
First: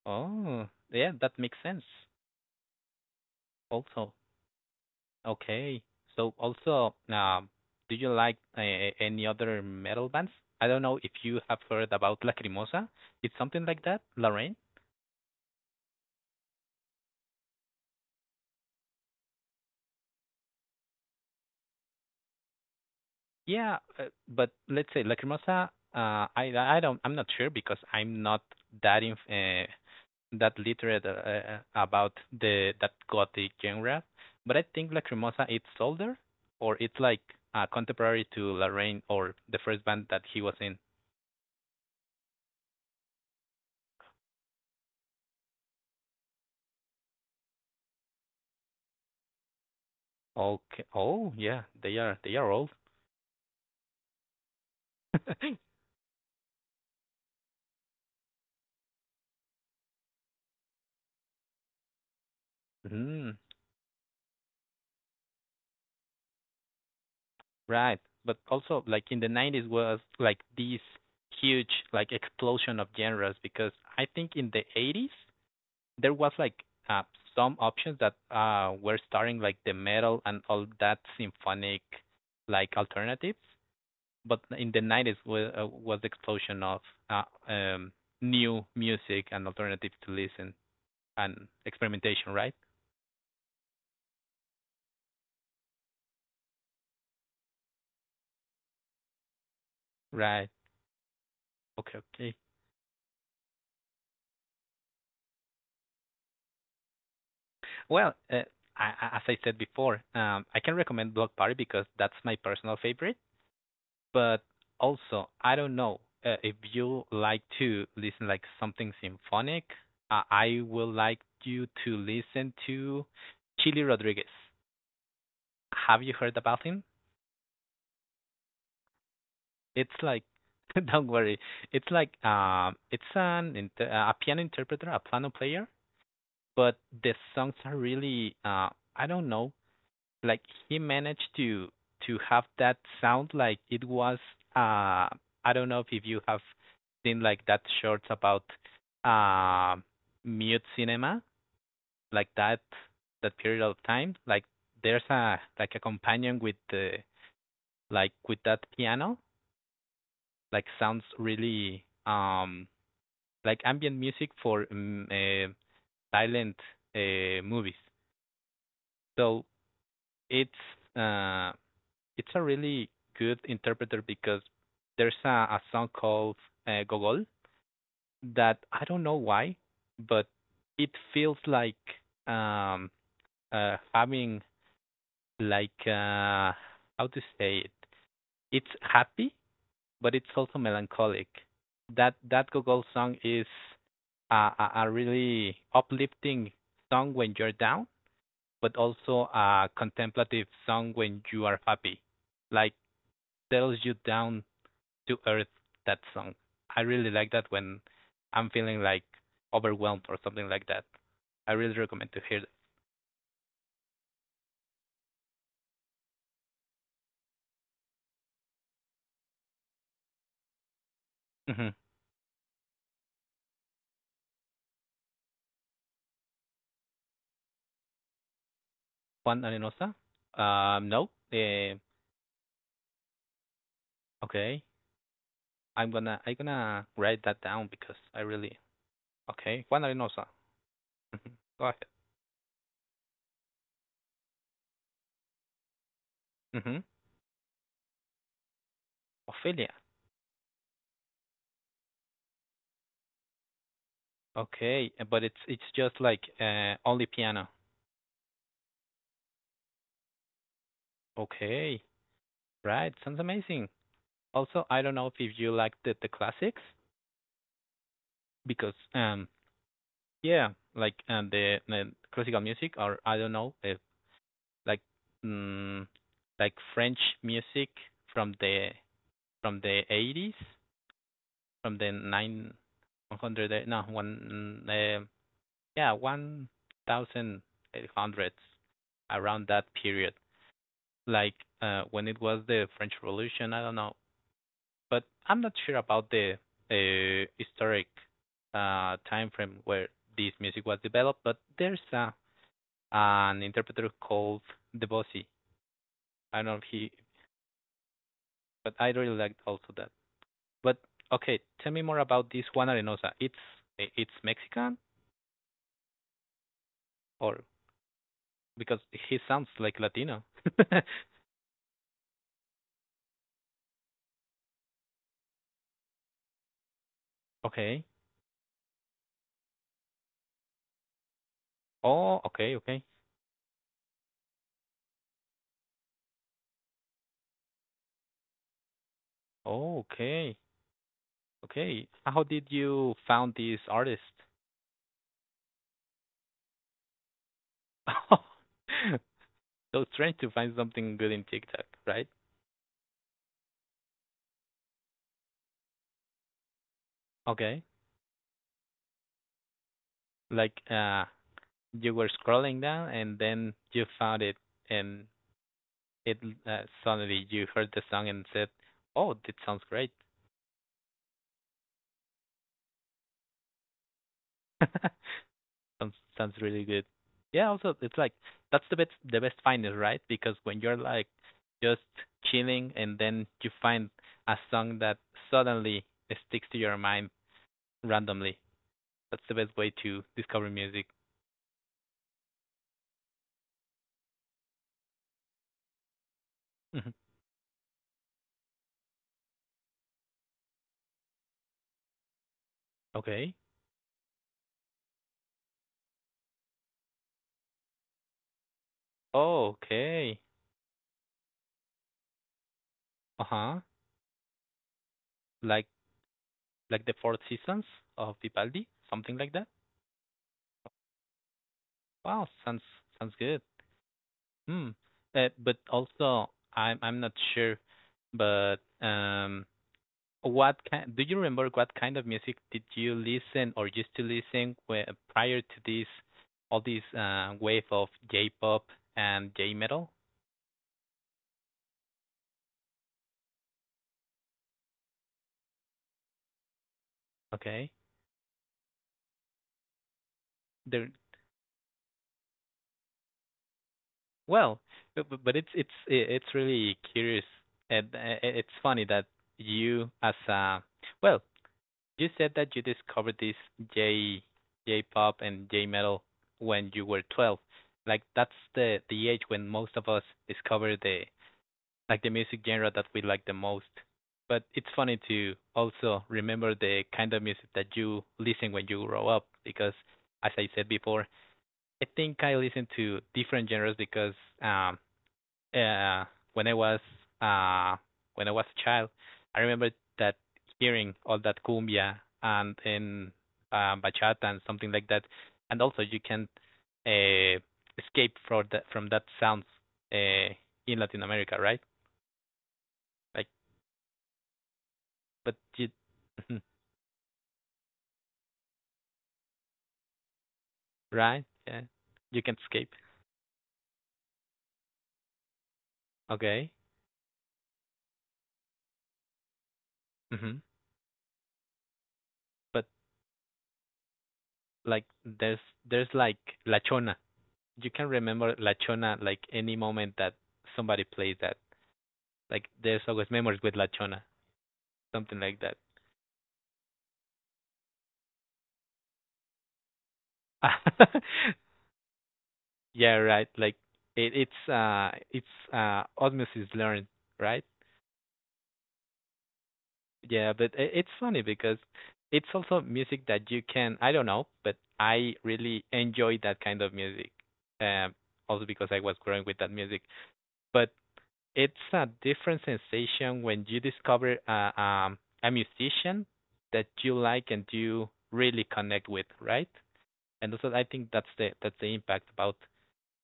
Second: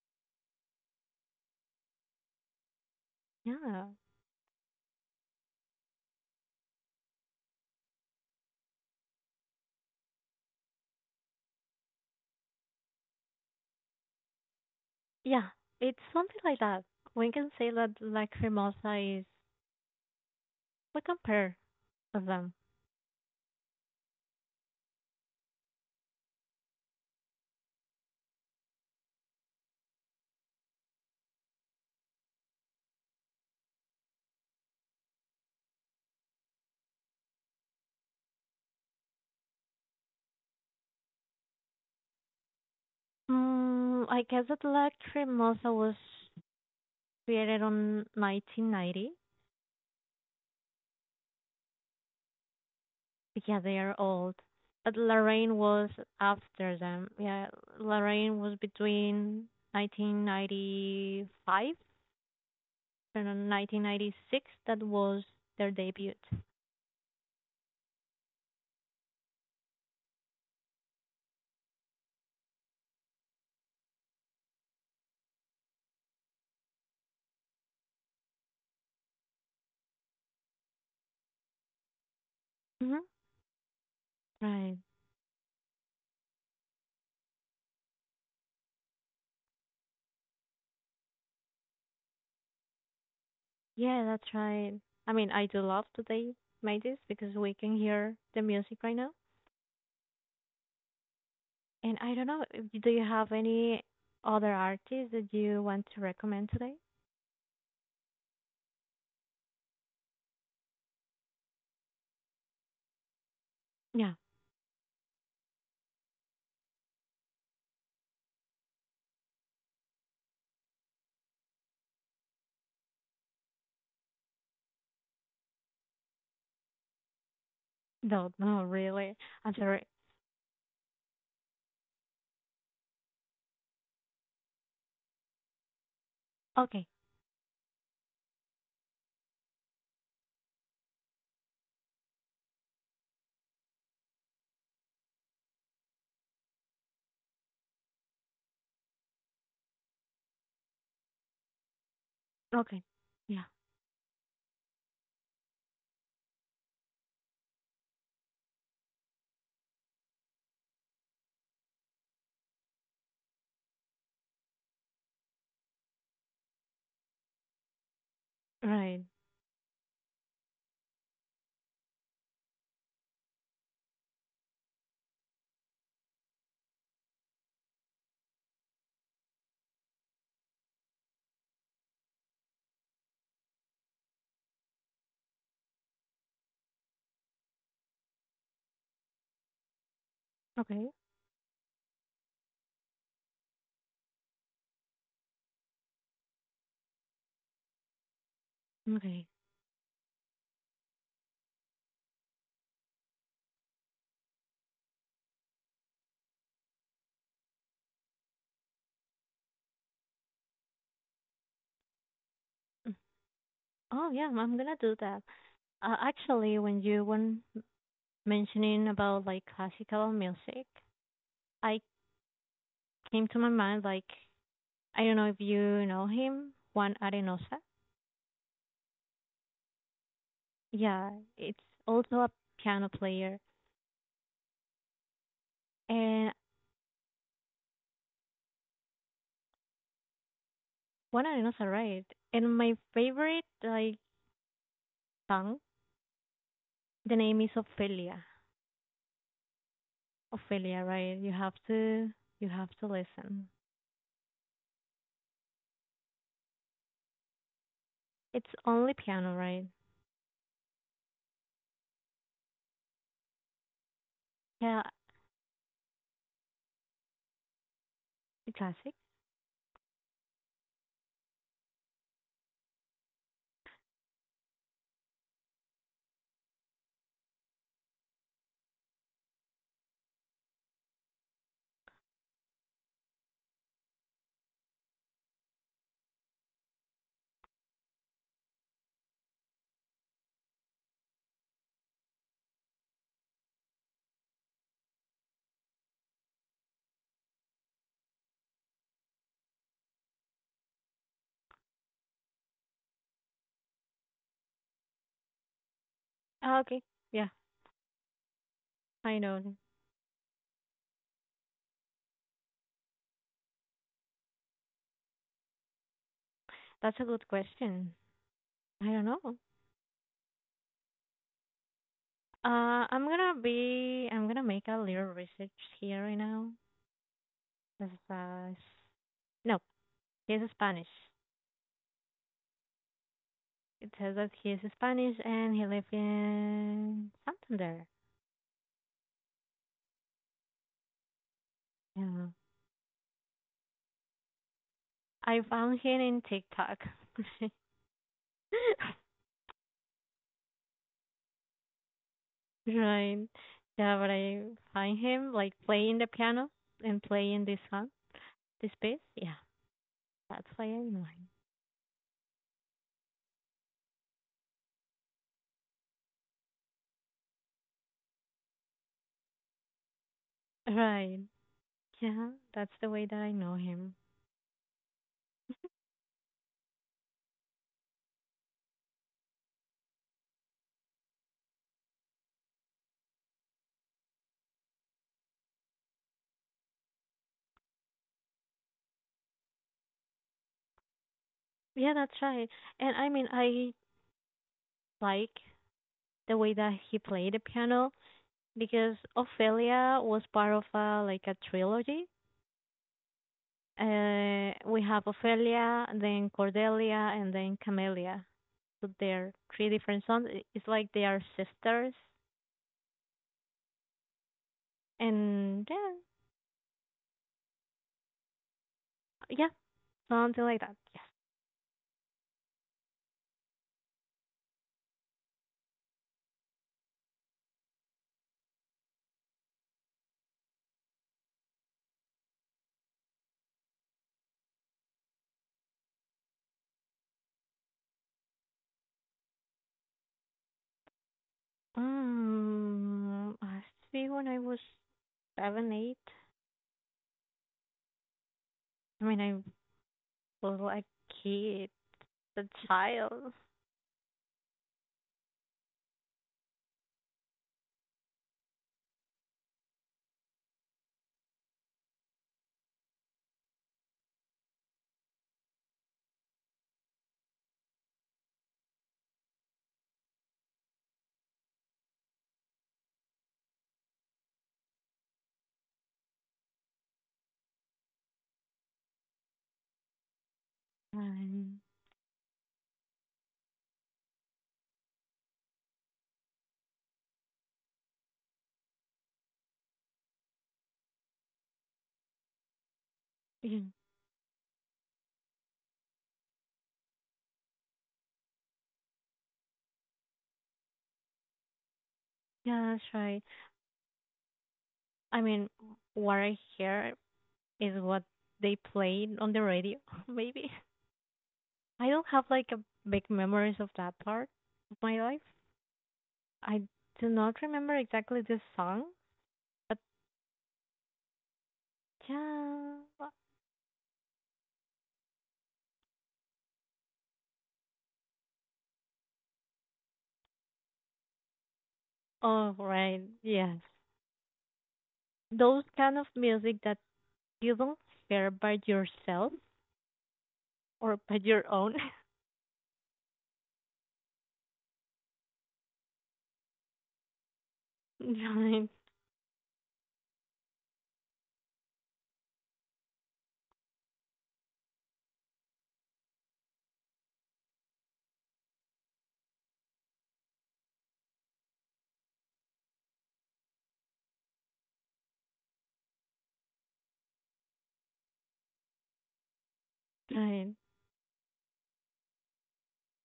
Oh, yeah, that makes sense. Yeah. Also, okay. So also, um, do you like uh, any other metal bands? I don't know if you have heard about Lacrimosa. It's something like that, Lorraine. Yeah. It's something like that. We can say that Lacrimosa is we compare of them. Yeah, uh, but let's say Lacrimosa. Uh, I I don't. I'm not sure because I'm not that in uh, that literate uh, uh, about the that gothic genre. But I think Lacrimosa it's older, or it's like uh, contemporary to Lorraine or the first band that he was in. Mm, I guess that Lacrimosa was created on nineteen ninety. Okay. Oh yeah, they are they are old. But yeah, they are old. But Lorraine was after them. Yeah, Lorraine was between nineteen ninety-five Mm, and nineteen ninety-six. That was their debut. right. But also, like in the nineties was like this huge like explosion of genres because I think in the eighties there was like uh, some options that uh, were starting like the metal and all that symphonic like hmm alternatives. But in Right. the nineties was, uh, was the explosion of uh, um, new music and alternatives to listen and experimentation, right? Yeah, that's right. I mean, I do love that they made this because we can hear the music right now. Right. And Okay. I don't Okay. know, if- do you have any other artists that you want to recommend today? Well, uh, I, as I said before, um, I can recommend Block Party because that's my personal favorite Yeah. but also I don't know uh, if you like to listen like something symphonic. Uh, I would like you to listen to Chili Rodriguez. Have you heard about him? No, no, really. I'm sorry. It's like don't worry. It's like um it's an inter- a piano interpreter, a piano player, but Okay. the songs are really uh I don't know, like he managed to to have that sound like it was, uh I don't know if you have seen like that shorts about uh mute cinema, like that, Okay. that Yeah. period of time, like there's a, like a companion with the, like with that piano, like sounds really, um like ambient music for um, uh, silent uh, movies. Right. So it's uh it's a really good interpreter because there's a, a song called uh, Gogol that I don't know why, but it feels like um uh having like uh how to say it, it's happy but it's also Okay. melancholic. That that Gogol song is a, a, a really uplifting song when you're down, but Okay. also a contemplative song when you are happy. Like tells you down to earth, that song. I really like that when I'm feeling like overwhelmed or something like that. I really recommend to hear that. Mm. Oh, yeah, I'm gonna do that. Uh, actually, when you were m- mentioning about like classical music, Hmm I came to my mind like I don't know if you know him, Juan Arenosa. Juan Arenosa? Um, Yeah, No. it's Eh, also a piano player. okay. I'm And gonna I'm gonna write that down because I really okay. Juan Arenosa. Juana Mhm. Reynosa, Go ahead. right? And my favorite like song, Hmm the name is Ophelia. Ophelia. Ophelia, right? You have to you have to listen. Okay, uh, but it's it's just like uh, only piano. It's only piano, right? Okay, right. Sounds amazing. Also, Yeah, I don't know if you like the, the classics the because classic. um yeah, like and the, the classical music, or I don't know, uh, like mm, like French music from the, from the eighties, from the nine one hundred, eh, no one, uh, yeah, one thousand eight hundreds, around that period, like, uh, when it was the French Revolution. I don't know, but I'm not sure about the uh, historic uh, time frame where this music was developed. But there's a an interpreter called Debossy. I don't know Ah, if okay. he, Yeah, but I really I liked know. also that. But okay, tell me more about this Juan Arenosa. It's it's Mexican, That's a good or question. because I don't he know. sounds like Latino. Uh, I'm gonna be I'm gonna make a little research here right now. okay. This is, uh, s- no, this is Spanish. Oh, okay, okay. It says that he's Spanish and he lives in Santander. Oh, okay, okay. How Yeah. did you found this artist? I found him in TikTok. so strange to find something good in TikTok, right? Right. Yeah, but I find him like playing the piano and playing this Okay, song, this piece. Yeah, that's like, why I know uh, him. you were scrolling down and then you found it, and it, uh, suddenly you heard the song and said, "Oh, it sounds great. Right. Yeah, that's the way that I know him. sounds sounds really good." Yeah, also it's like that's the best the best find is, right? Because when you're like just chilling and then you find a song that suddenly sticks to your mind randomly. That's the best way to discover music. Yeah, that's right. And I mean, I like the way that Mhm. he played the piano because Ophelia was part of a like a trilogy. Okay. Uh, we have Ophelia, then Cordelia, and then Camelia. So they're Oh, three different okay. sons. I- It's like they are sisters, Uh huh. Like and yeah, like the Four Seasons of Vivaldi, something like that. yeah, something like that. Yes. Wow, sounds sounds good. Hmm. Uh, but also, I'm I'm not sure, but um, what kind? Do you remember what kind of music did you listen or used to listen whe- prior to this, all this uh, wave of J-pop and J-metal? Um, I see when I was seven, eight. Okay, I mean, I was like there. a kid, a child. Well, bu- bu- but it's it's i- it's really curious, and uh, it's funny that you as a, well, you said that you discovered this J J-pop and J-metal when you were twelve. Like that's the the age when most of us discover the, like the music genre that we like the most. But it's funny to also remember the kind of music that you listen when you grow up because as I said before, And I think I listen to different genres because um uh, when I was, uh, when I was a child, I remember that hearing all that cumbia and in yeah, uh, bachata and something like that, and also you can uh, escape from that, from that sounds, uh, in Latin America, right? yeah, that's right. Like, I but mean, you, what I hear is what they played on the radio, maybe. right? Yeah, I don't you have can like a escape. big memories of that part of my life. Okay. I do not remember exactly this song, but hmm But yeah. like, there's there's like La Chona. You can remember La Chona like any moment that somebody plays that. Like Oh, there's right. always memories with Yes. La Chona, something like that. Those kind of music that you don't hear by yourself or by your own. yeah, right. Like it, it's uh it's uh osmosis learned, right? Right. Yeah, but it, it's funny because it's also music that you can, I don't know, but I really enjoy that kind of music. Um, Also because I was growing with that music. But it's a different sensation when you discover uh, um, a musician that you like and you really connect with, right? And Right. so I think that's the that's the impact about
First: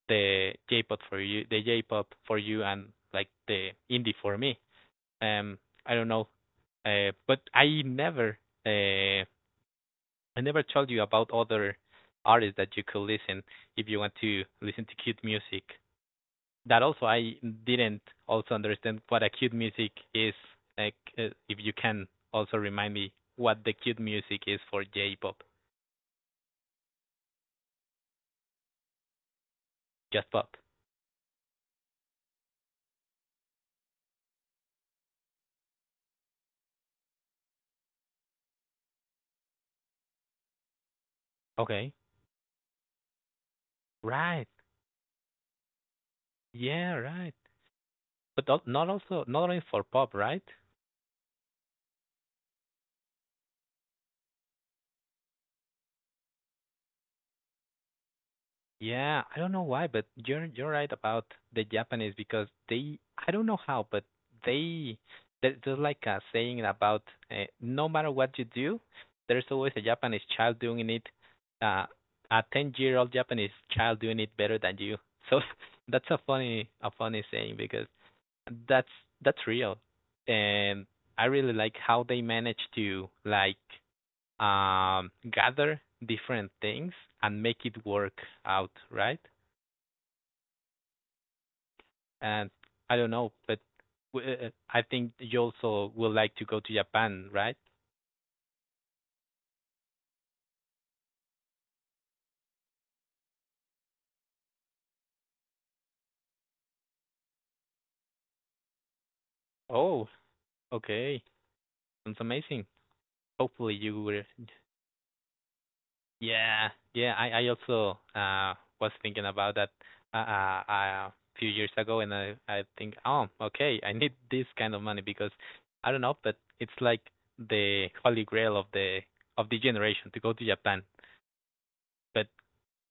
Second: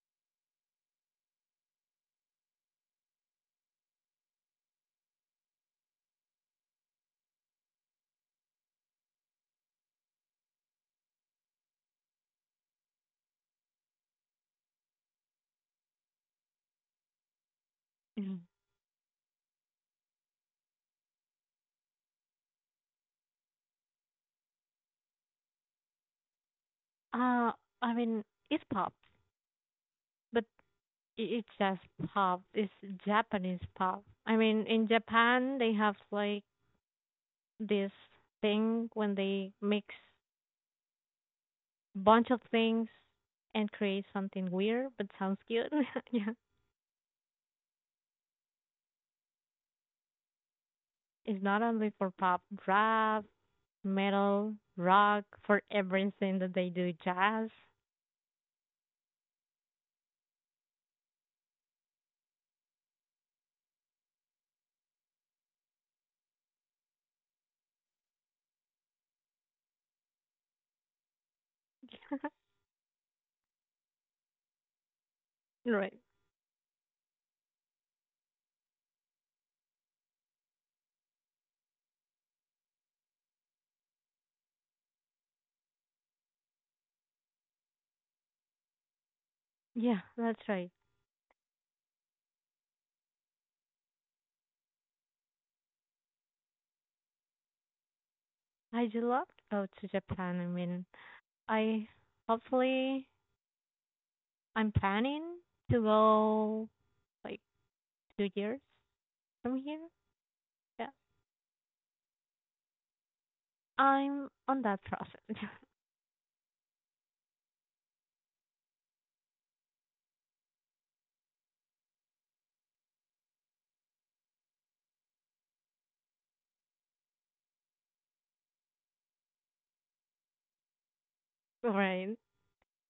the J-pop for you, the J-pop for you, and like the indie for me. Um, I don't know, uh, but I never, uh, I never told you about other artists that you could listen if you want to listen to cute music. That also I didn't Mhm. also understand what a cute music is. Like, uh, if you can also remind me what the cute music is for J-pop, Uh, I mean, it's pop, just but pop. i- it's just pop. It's Japanese pop. I mean, in Japan, they have like this thing when they mix Okay. bunch of things and create Right. something weird but sounds cute. Yeah. Yeah. Right. But al- not also not only for pop, right? It's not only for pop, rap, metal, rock, for everything that they do, jazz. Yeah, I don't know why, but you're you're right about the Japanese because they, I don't know how, but they, there- there's like a saying about, uh, no matter what you do, there's always a Japanese child doing it, uh, a ten year old Japanese child doing it better than you. So Right. that's a funny a funny saying because that's that's real, and I really like how they manage to like, um, gather different things and make it work out, right? Yeah, that's right. And I don't know, but w- uh, I think you also would like to go to Japan, right? I do love to go to Japan. I mean, I hopefully I'm planning to go like two years from here. Oh, Yeah. okay, sounds amazing. Hopefully you will. I'm on that process. Yeah, yeah. I I also uh was thinking about that uh, uh, uh few years ago, and I I think, oh, okay, I need this kind of money because I don't know, but it's like the holy grail of the of the generation to go to Japan. Right. But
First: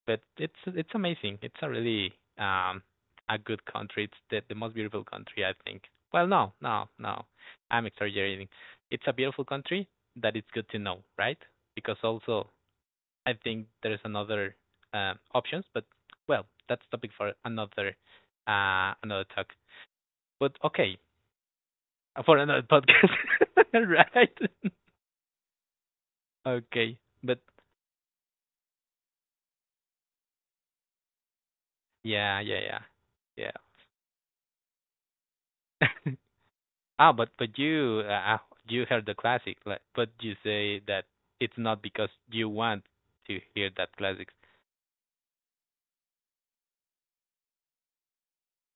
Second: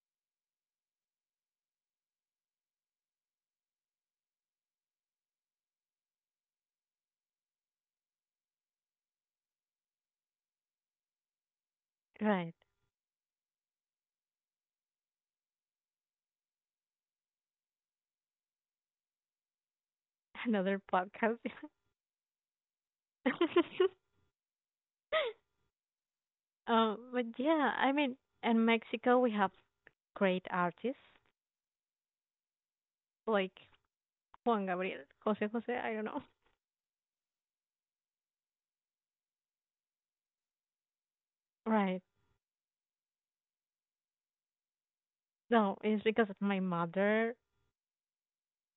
but it's it's amazing. It's a really um a good country. It's the, the most beautiful country, I think. Well, no, no, no. I'm exaggerating. It's a beautiful country that it's good to know, right? Because also Right. I think there's another, uh, options, but well, that's topic for another, uh another talk. But Another okay, podcast. for another podcast, right? Uh, okay, But but yeah, I mean, in Mexico we have great artists yeah, yeah, yeah, like Juan Gabriel, Jose Jose. yeah. I don't know. Ah, but but you, uh, uh, you heard the classic, like, but you say that it's not Right. because you want to hear that classic. No, it's because of my mother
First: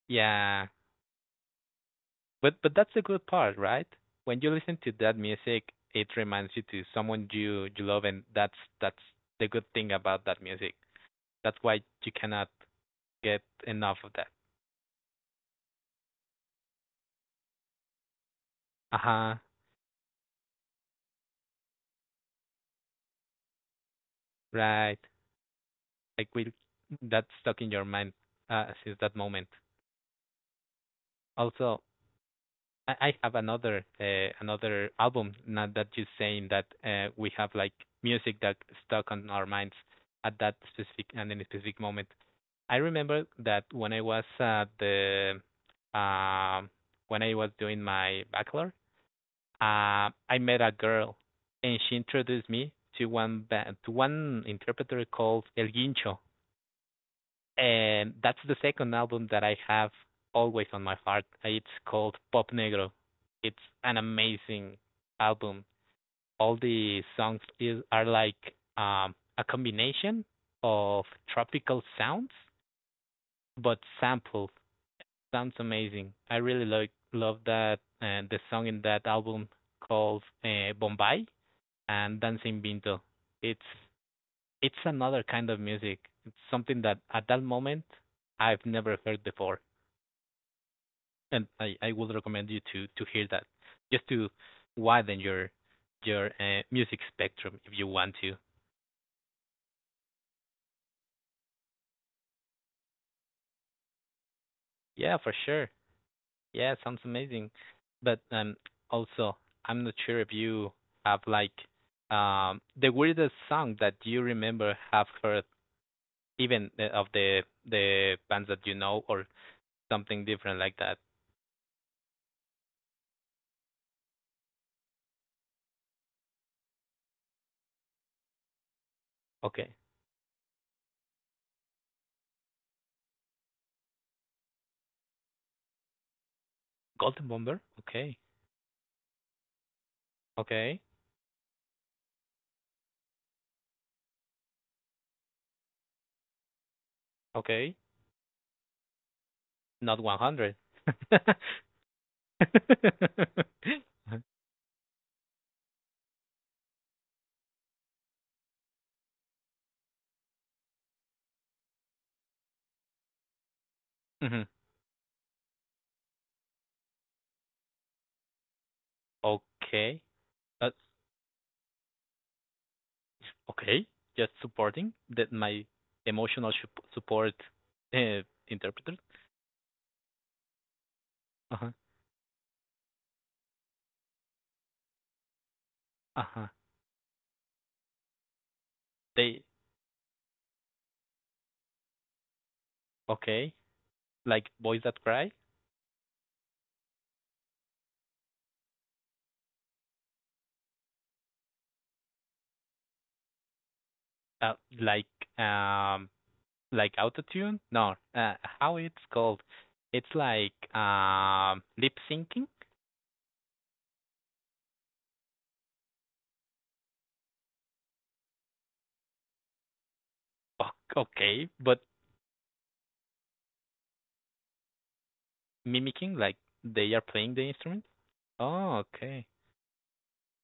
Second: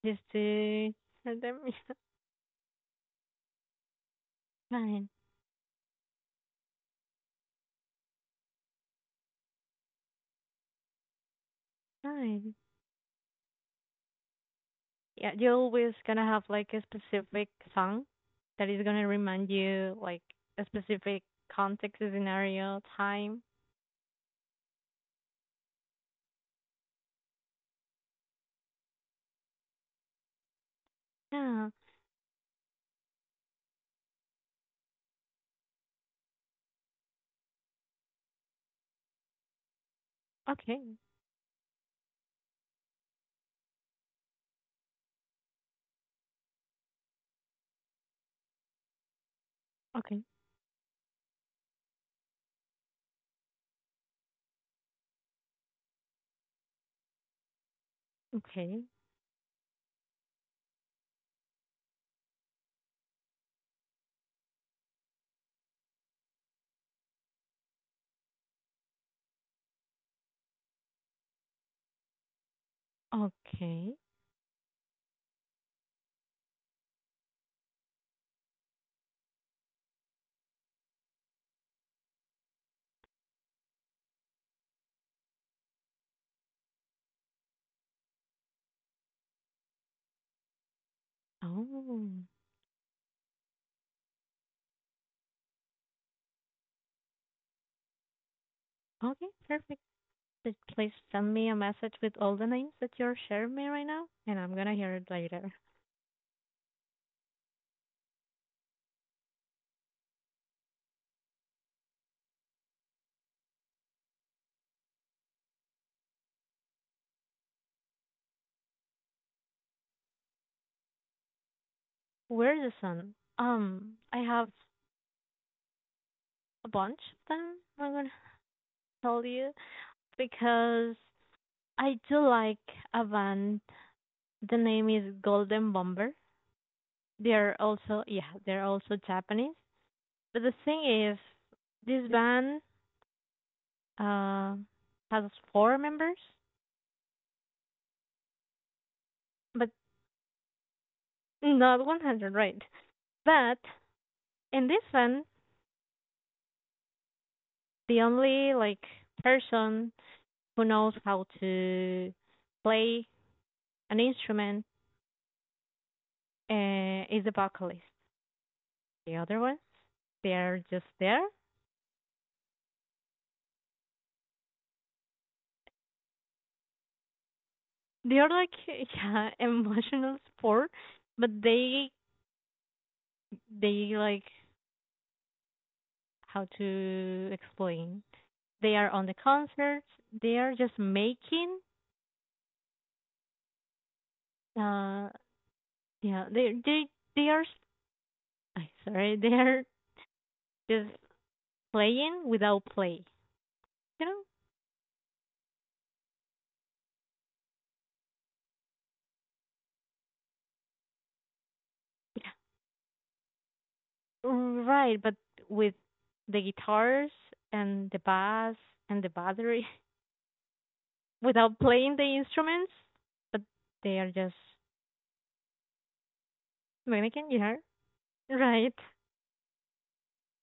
used Yeah, to tell them, yeah, but but that's the good part, right? When you listen to nine, that music, it reminds you to someone you you love, and that's that's the good thing about that music. That's why you cannot nine. get enough of that. Yeah, you're always gonna have like a specific song that is Uh gonna huh. remind you like a specific context, scenario, time. Right. Like we, that's stuck in your mind, uh, since that moment. Yeah. Also, I I have another, uh, another album now that you're saying that, uh, we have like music that stuck on our minds at that Okay. specific and in a specific moment. I remember that when I was at the, um when I was doing my bachelor, uh, Okay. I met a girl and she introduced me to one ba- to one interpreter called El Guincho, and that's the Okay. second album that I have always on my heart. It's called Pop Negro. It's an amazing album. All the songs is, are like, um, a combination of tropical sounds, but Okay. sampled. Sounds amazing. I really like love that, and uh, the song in that album called uh, Bombay and Dancing Binto. It's it's another kind of music. It's something that at that moment I've never heard before. And I, I would Oh. recommend you to to hear that just to widen your your uh, music spectrum if you want to. Okay. Perfect. Please, send me a message with all the names that you're sharing me right now, and I'm gonna hear it Yeah, for later. sure. Yeah, sounds amazing. But um, also I'm not sure if you have like, um the weirdest song that you remember have heard even, uh, of the the bands that you know or something different like that. Where's the sun? Um, I have a bunch of them. I'm gonna tell you Okay, because I do like a band. The name is Golden Bomber. Golden They're Bomber. also Okay, yeah, they're also Japanese. But the okay, thing is, this band uh has four members, okay. but Not one hundred. not one hundred, right? But in this one, the only like person who knows how to play an hmm instrument uh, is the vocalist. The other ones, Okay. they are That's just there. okay. Just supporting that my emotional sup- support They uh, are like interpreter. yeah, emotional support, but Uh-huh. they they like how Uh-huh. to explain. They are on the They concerts. They are just making. okay. Like boys that Uh, cry. yeah, they they they are. I sorry, they are just playing without play. You know. Uh, like um, like autotune. No. Uh, how it's called? It's like um, lip Yeah. syncing. Right, but with the guitars and the bass and the battery Ok- Okay, without but playing the instruments, but they are just mimicking like they are Dominican, playing you the know? instrument. Right. Oh, okay.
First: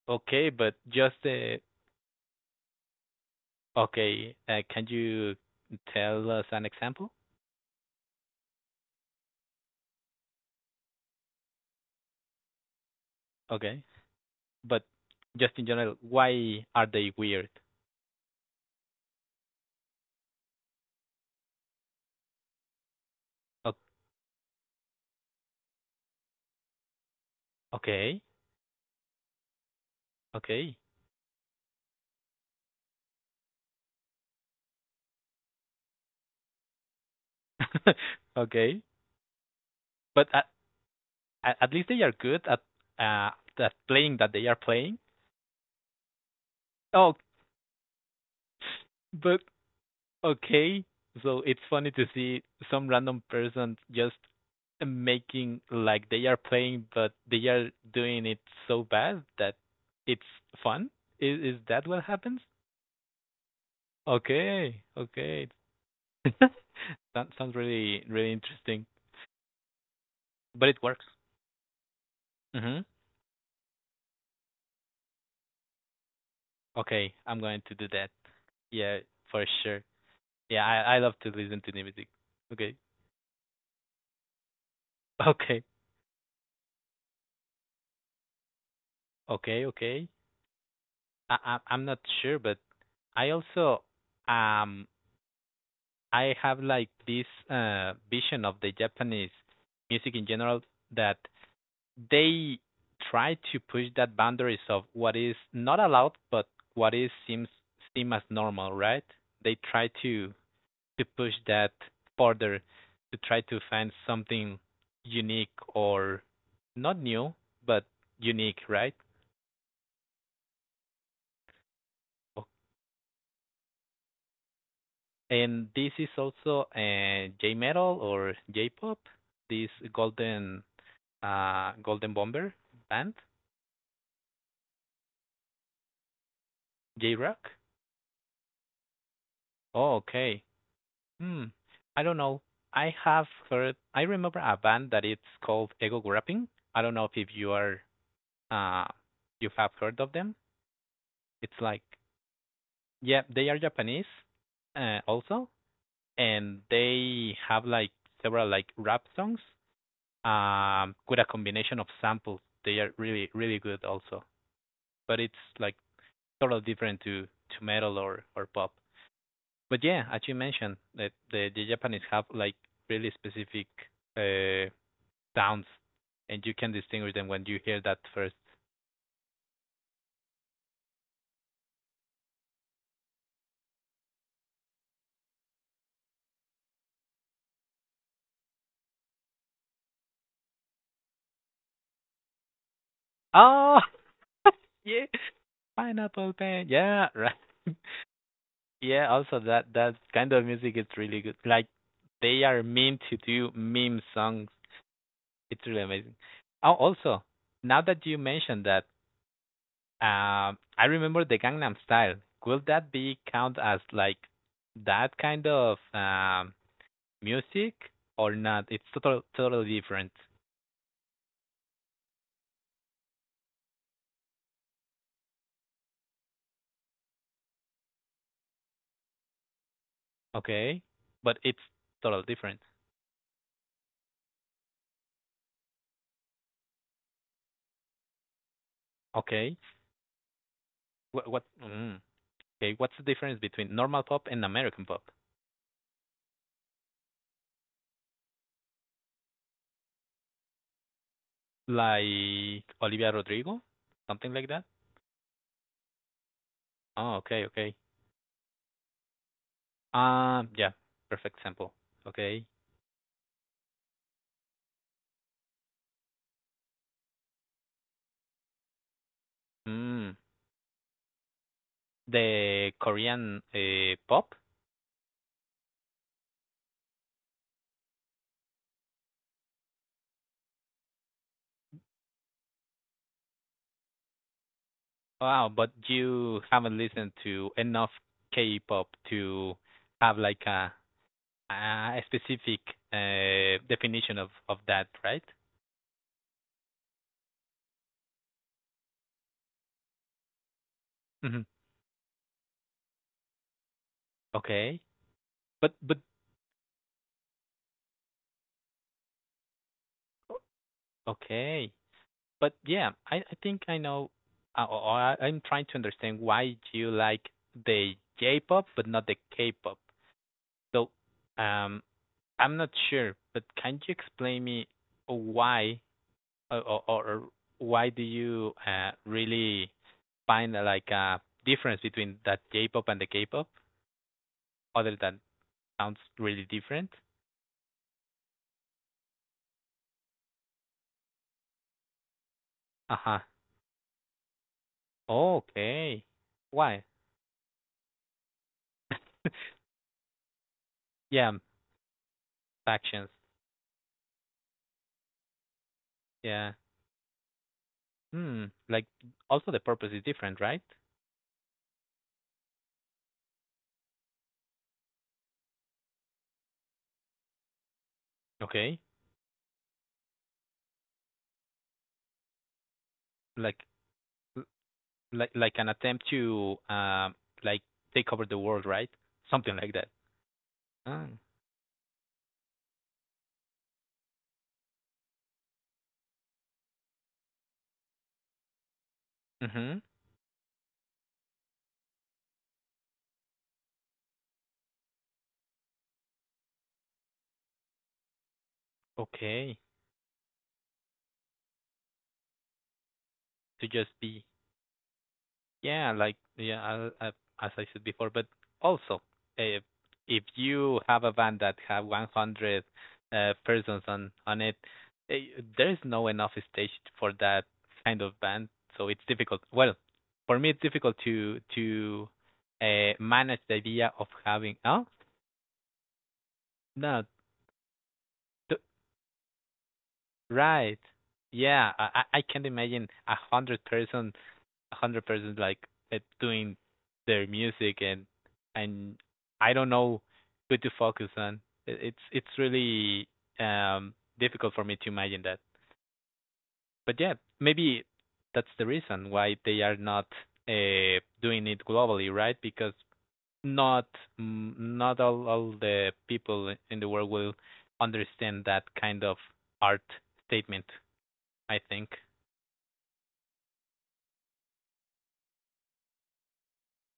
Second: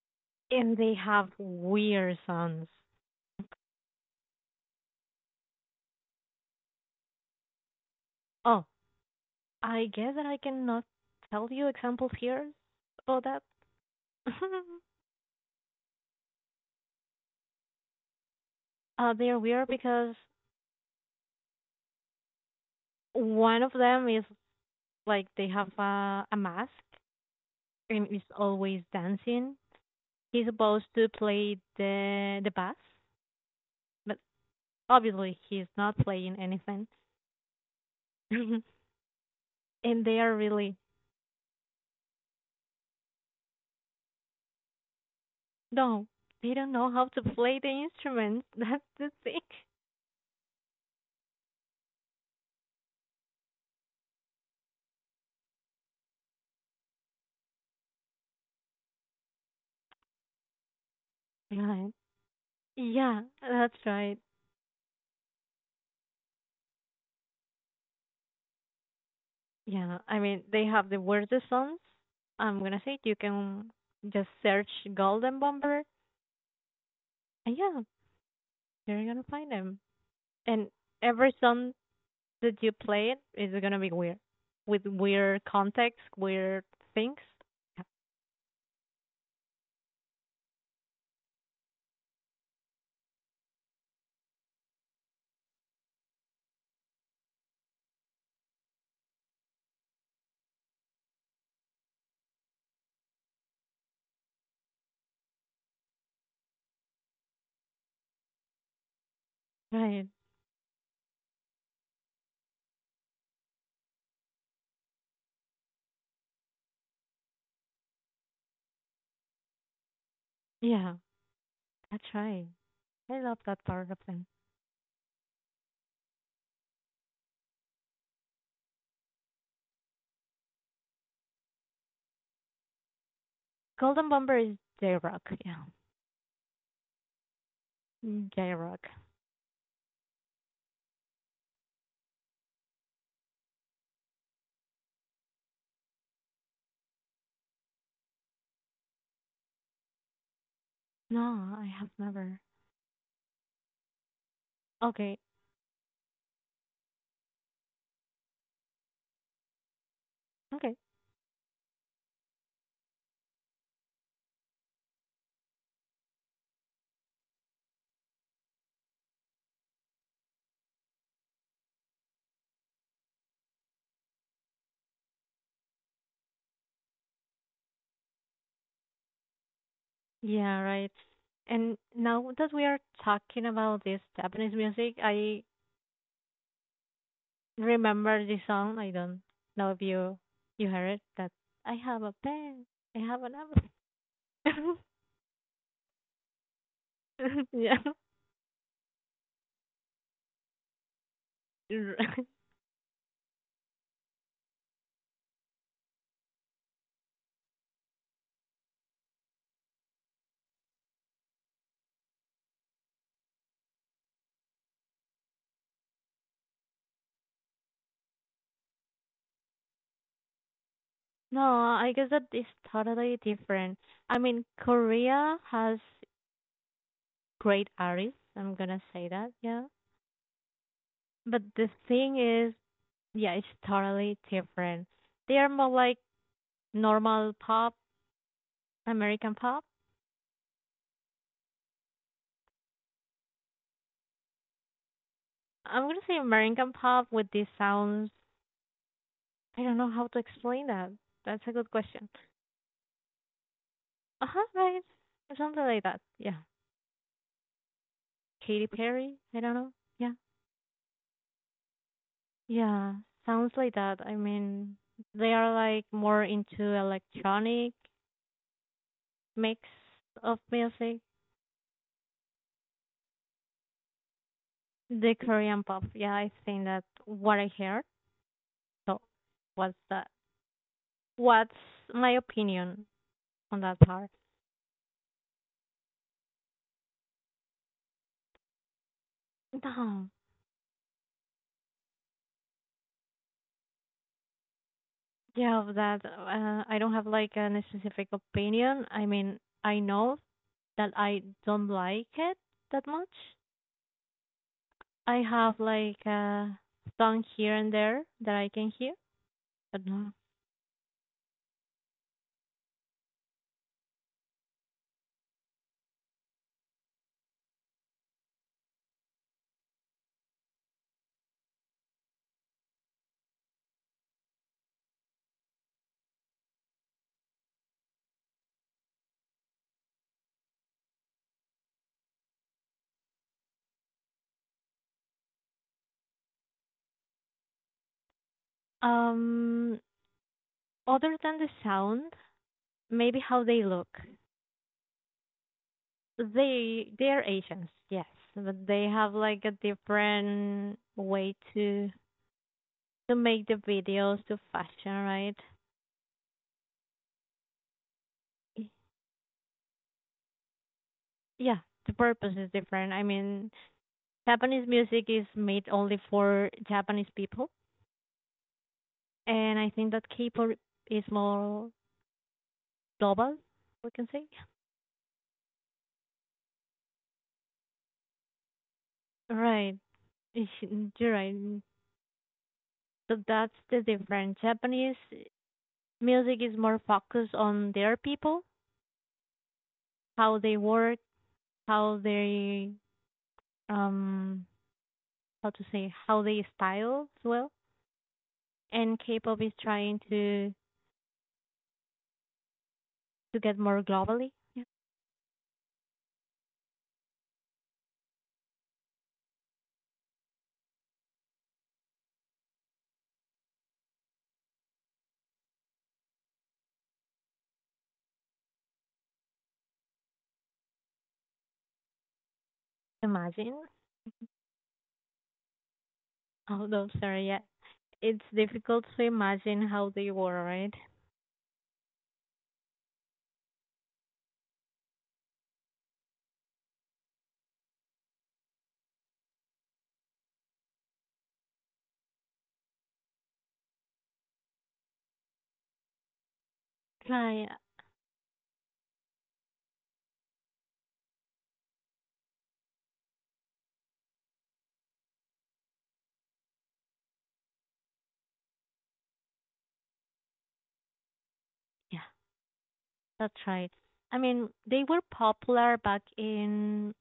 Okay, but And they just have the weird sounds. okay. Uh, can you tell us an example? Oh, I guess that I cannot tell you examples here about that. Okay. But just in general, why are they weird? Uh, they are weird because one of O- them is like they have a, a mask and is okay. always dancing. He's Okay. supposed to play the the bass but obviously he's not playing anything. And okay. they But are at, really at at least they are good at uh that playing that they are playing. no, they don't know how Oh, to play the instruments. That's the thing. but okay. So it's funny to see some random person just making like they are playing, but they are doing it so bad that it's fun. Is is that Right. what happens? Yeah, that's right. Okay, okay. That sounds really, really interesting, Yeah, I mean they but it have the works. weirdest songs. I'm Hmm gonna say you can just search Golden Bomber. Okay, I'm And going to yeah, do that. Yeah, you're gonna for find them. sure. Yeah, And I I love to every listen to song new music. that you Okay, play it is gonna be weird, with weird okay, context, weird things. Yeah, okay, okay. I, I I'm not sure, but I also um I have like this uh vision of the Japanese music in general that they try to push that boundaries of what is not allowed but what is seems seem as normal, right? They try right. to to push that further to try to find something unique, or not new, but unique, right? Yeah. That's O- right. I love that part of them. and this is also, uh, j metal or j pop this golden uh Golden Bomber band? Golden Bomber is J Rock. Yeah. J rock J Rock. oh, okay. Hmm, I don't know. I have heard. I remember a band that it's called Ego Grapping. I don't know if you are, uh you have heard of them. No, It's I like have never. yeah, they are Japanese, uh, Okay. also, and they have like several like rap songs Okay. um with a combination of samples. They are really, really good also, but it's like totally different to to metal or or pop. But yeah, as you mentioned, that the the Japanese have like really specific uh sounds, and you can distinguish them when you hear that first. Yeah, right. And now that we are talking about this Japanese music, I remember this song. I don't know if you you heard it. That I have a pen. I have an Oh, apple. yeah, pineapple pen. Yeah, right. Yeah. yeah. Also, that that kind of music is really good. Like they are meant to do meme songs. It's really amazing. Oh, also, now that you mentioned that, um, I remember the Gangnam Style. Will that be count as like that kind of um music or not? It's total totally different. No, I guess that is totally different. I mean, Korea has great artist. I'm gonna say that, yeah. Okay, but But it's the thing totally is, different. yeah, it's totally different. They are more like normal pop, American Okay. pop. What? what mm, okay. What's the difference between normal pop and American pop? I'm gonna say American pop with these sounds. I don't know how to explain that. That's a good question. Like Olivia Rodrigo, Uh something huh, like that. right. Something like that. Yeah. Oh, okay, okay. Katy Perry. I don't know. Yeah. Um, yeah. Perfect example. Okay. Yeah. Sounds like that. I mean, they are like more into electronic mix Mm, of music. the Korean uh, pop. The Korean pop. Yeah, I think that what I heard. So what's that? What's my opinion on that part? Wow, but you haven't listened to enough K-pop to No. have like a a specific uh, definition of of that, right? Yeah, of that uh, I don't have like a specific opinion. I mean, I know that I Hmm. don't like it that much. Okay. I have But but like a song here and there that I can hear, but no. okay. But yeah, I, I think I know, uh, or or I, I'm trying to understand why you like the J-pop but not the K-pop. So, um, I'm not sure, but can you explain me why or, or, or why do you uh, really find uh, like a difference between that J-pop and the K-pop, other than sounds really different? Um, Other than the sound, Uh-huh. maybe how they look. Oh, okay. Why? They they are Asians, yes, but they have like a different Yeah, way to factions. to make the videos to fashion, right? Yeah. Hmm. Like also the purpose is different, right? Yeah, the purpose is different. I mean, Japanese music is made only for Japanese people, Okay. and I think that K-pop is more global, Like we can say. l- like like an attempt to um like take over the world, right? Something like Right, that. Ah. you're right. So that's the difference. Japanese music is more focused on their people, Mhm. how they work, how they um how to say how they style as well. And K-pop is Okay. trying to to get To more just be. globally. Yeah. Yeah, like yeah, I, I, as I said before, but also if if you have a van that have one hundred uh, persons on on it, eh, there is no enough stage for that kind of van, so it's difficult. Well, for me, it's difficult to to uh, manage the Imagine. idea of having. Oh Although no, sorry, yeah, it's th- difficult to imagine how they were, right? right. Yeah, I I I can't imagine a hundred person hundred percent like uh, doing their music, and and I don't know who to focus on. It, it's it's really um difficult for me to imagine that. But yeah, Like, maybe that's the reason why they are not uh, doing it globally, right? Because not mm, not all, all the people in the world will understand that kind of art statement. I think yeah, that's right. I mean, they were popular back in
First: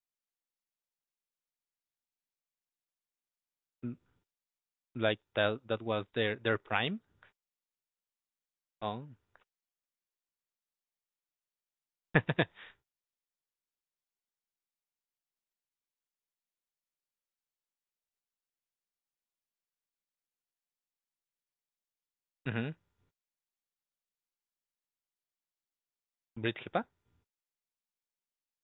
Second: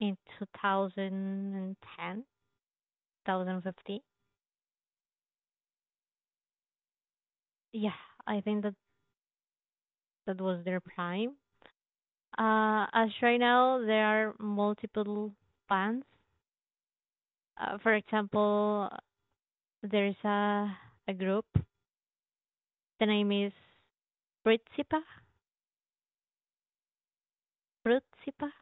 in two thousand and ten, two thousand and Mm, fifteen. like that that was their their prime. Yeah, I think that Oh, that was their prime. Uh, as right now, there are multiple bands uh, for example, there's a a group. Mhm. The name is Fruitsipa. Breathkeeper? Fruitsipa.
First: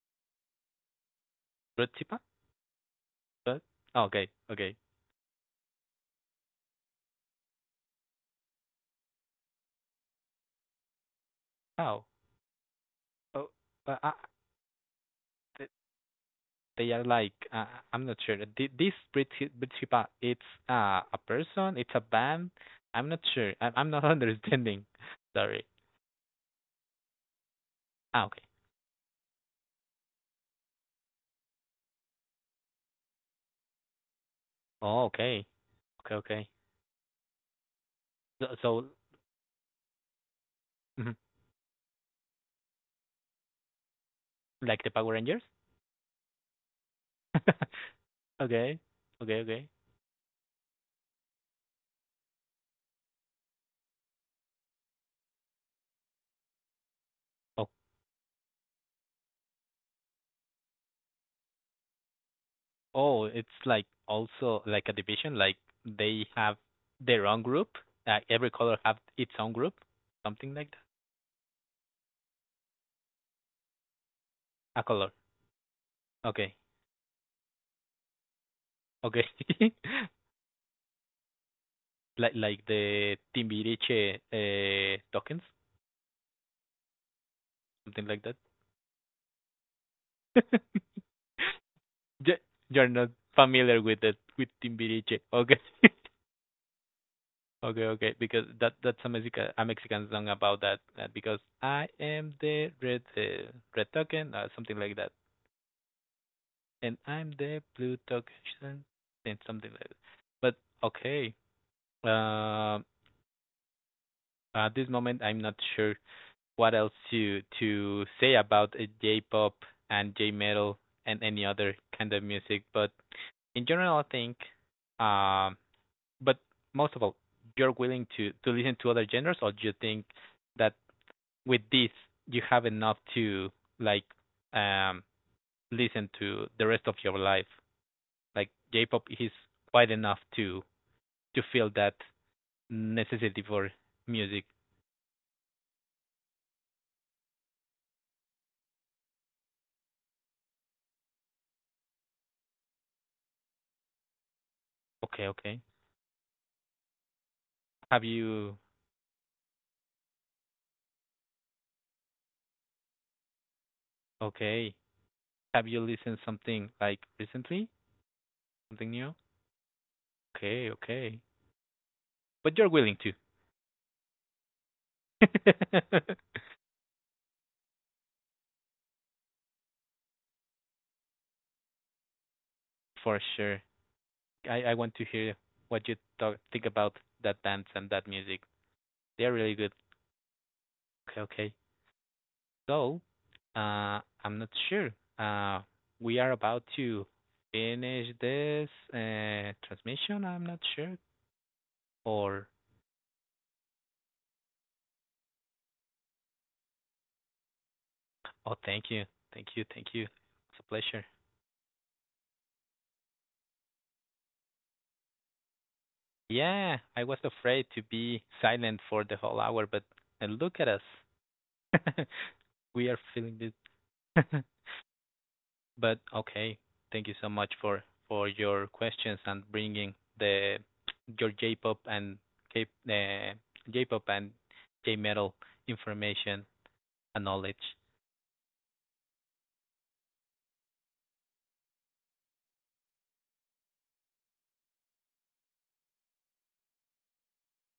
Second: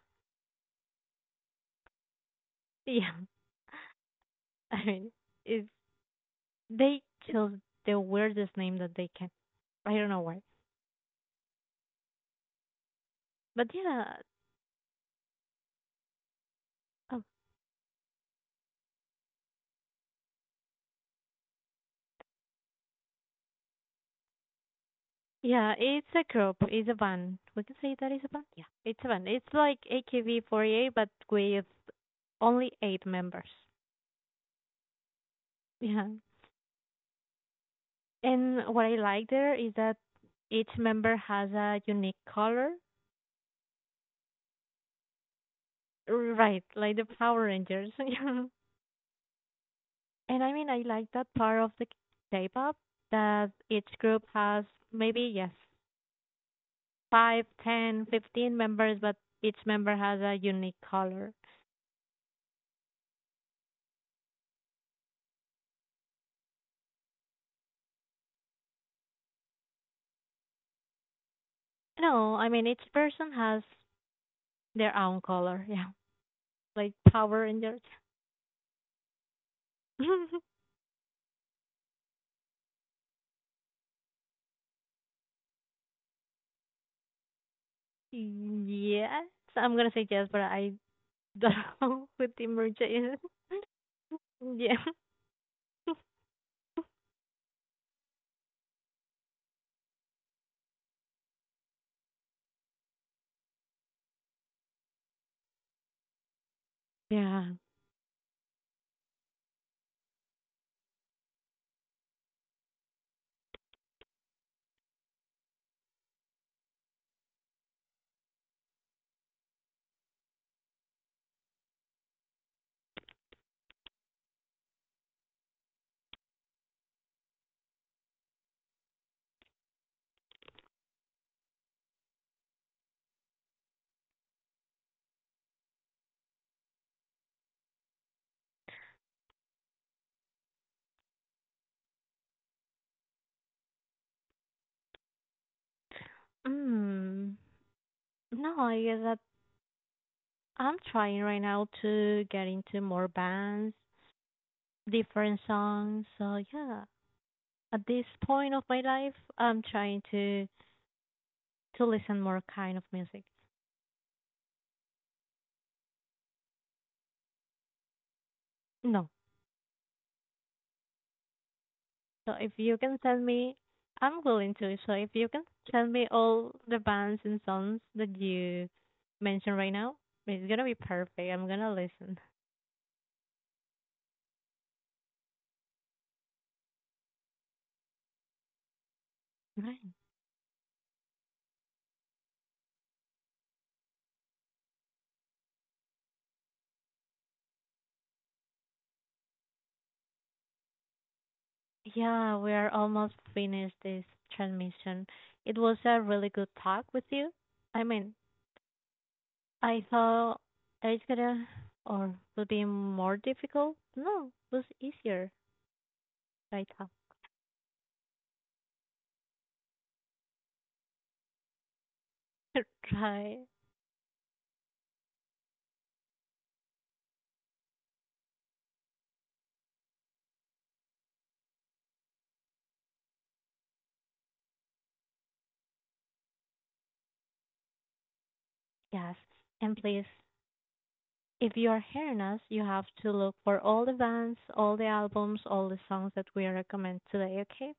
Breathkeeper? Yeah, But oh, okay, okay. I mean, it's, they chose the weirdest name that they can. I don't know why, Oh, oh, but but uh, yeah, th- they are oh, like, uh, I'm not sure. Th- This Breathke- Breathkeeper, it's uh, a person, it's a band. I'm not sure. I- I'm not understanding. Sorry. yeah, it's a group. It's a band. We can say that is Ah, a okay. band. Yeah, it's a band. It's like A K B forty-eight, but with only eight members. Oh, okay. Yeah, Okay, okay. So, and so what I like there is that each mhm, member has a unique color. like the Power Rangers? Right, like the Power Rangers. Yeah. Okay, okay, okay. And I mean, I like that part of the K-pop that each group has maybe, yes, five, ten, fifteen members, but each member has a unique color. Oh, it's like also like a division, like they have their own group. Like every color have its own group, something like No, I mean, each person has that. A their color. own color. Yeah, Okay. like Power Rangers. Okay. Like like the Timbiriche uh, tokens, something like that. Yes, I'm gonna say yes, but I don't know what Ju- the merger You're not is. familiar with the with Yeah. Timbiriche. Okay. Okay, okay, because that that's a Mexican a Mexican song about that, uh, because I am the red, uh, red token or something like that. And I'm Yeah. the blue token and something like that. But okay, uh, at this moment I'm not sure what else to to say about uh, J-pop and J-metal and any other kind of music. But in general, I think, um, but most of all, you're willing to to listen to other genres, or do you think that with this you have enough to, like, um listen to the rest of your life? Like J-pop is quite enough to to feel that necessity for music. Mm. No, I guess that I'm trying right now to get into more bands, Okay, different okay. songs. So yeah, at Have this point you of my life, I'm trying to to listen more kind of music. Okay? Have you listened something like recently? Something No. new? Okay, okay. So if But you're you willing can to. send me, I'm willing to. So if you can send me all the bands and songs that you mentioned right now, it's gonna be perfect. I'm gonna listen. For sure. I I want to hear what you talk, think about that dance and that music. They're really good. Right. Okay, okay. So, uh, I'm not sure. Uh, we are about to finish this, uh, transmission. I'm not sure. Yeah, Or, we are almost finished this transmission. It was a really good talk with you. I mean, oh, thank you. Thank you. I Thank you. thought It's a pleasure. it's gonna or would be more difficult. No, it was easier. Right Yeah, up. I was afraid to be silent for the whole hour, but, uh, look at us. We are feeling Try. this. But okay, thank you so much for for your questions and bringing the your J-pop and K uh, J-pop and J-metal information and knowledge. Yes. And please, if you are hearing us, you have to look for all the bands, all the albums, all the songs that we recommend today, okay?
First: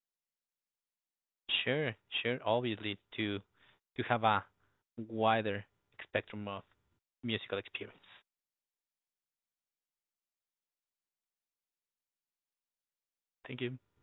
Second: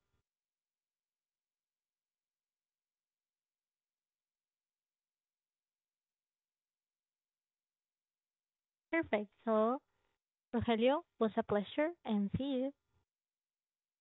Sure, sure. Obviously, to to have a wider spectrum of musical experience. Perfect. So, Rogelio, was a pleasure and see you. Thank you.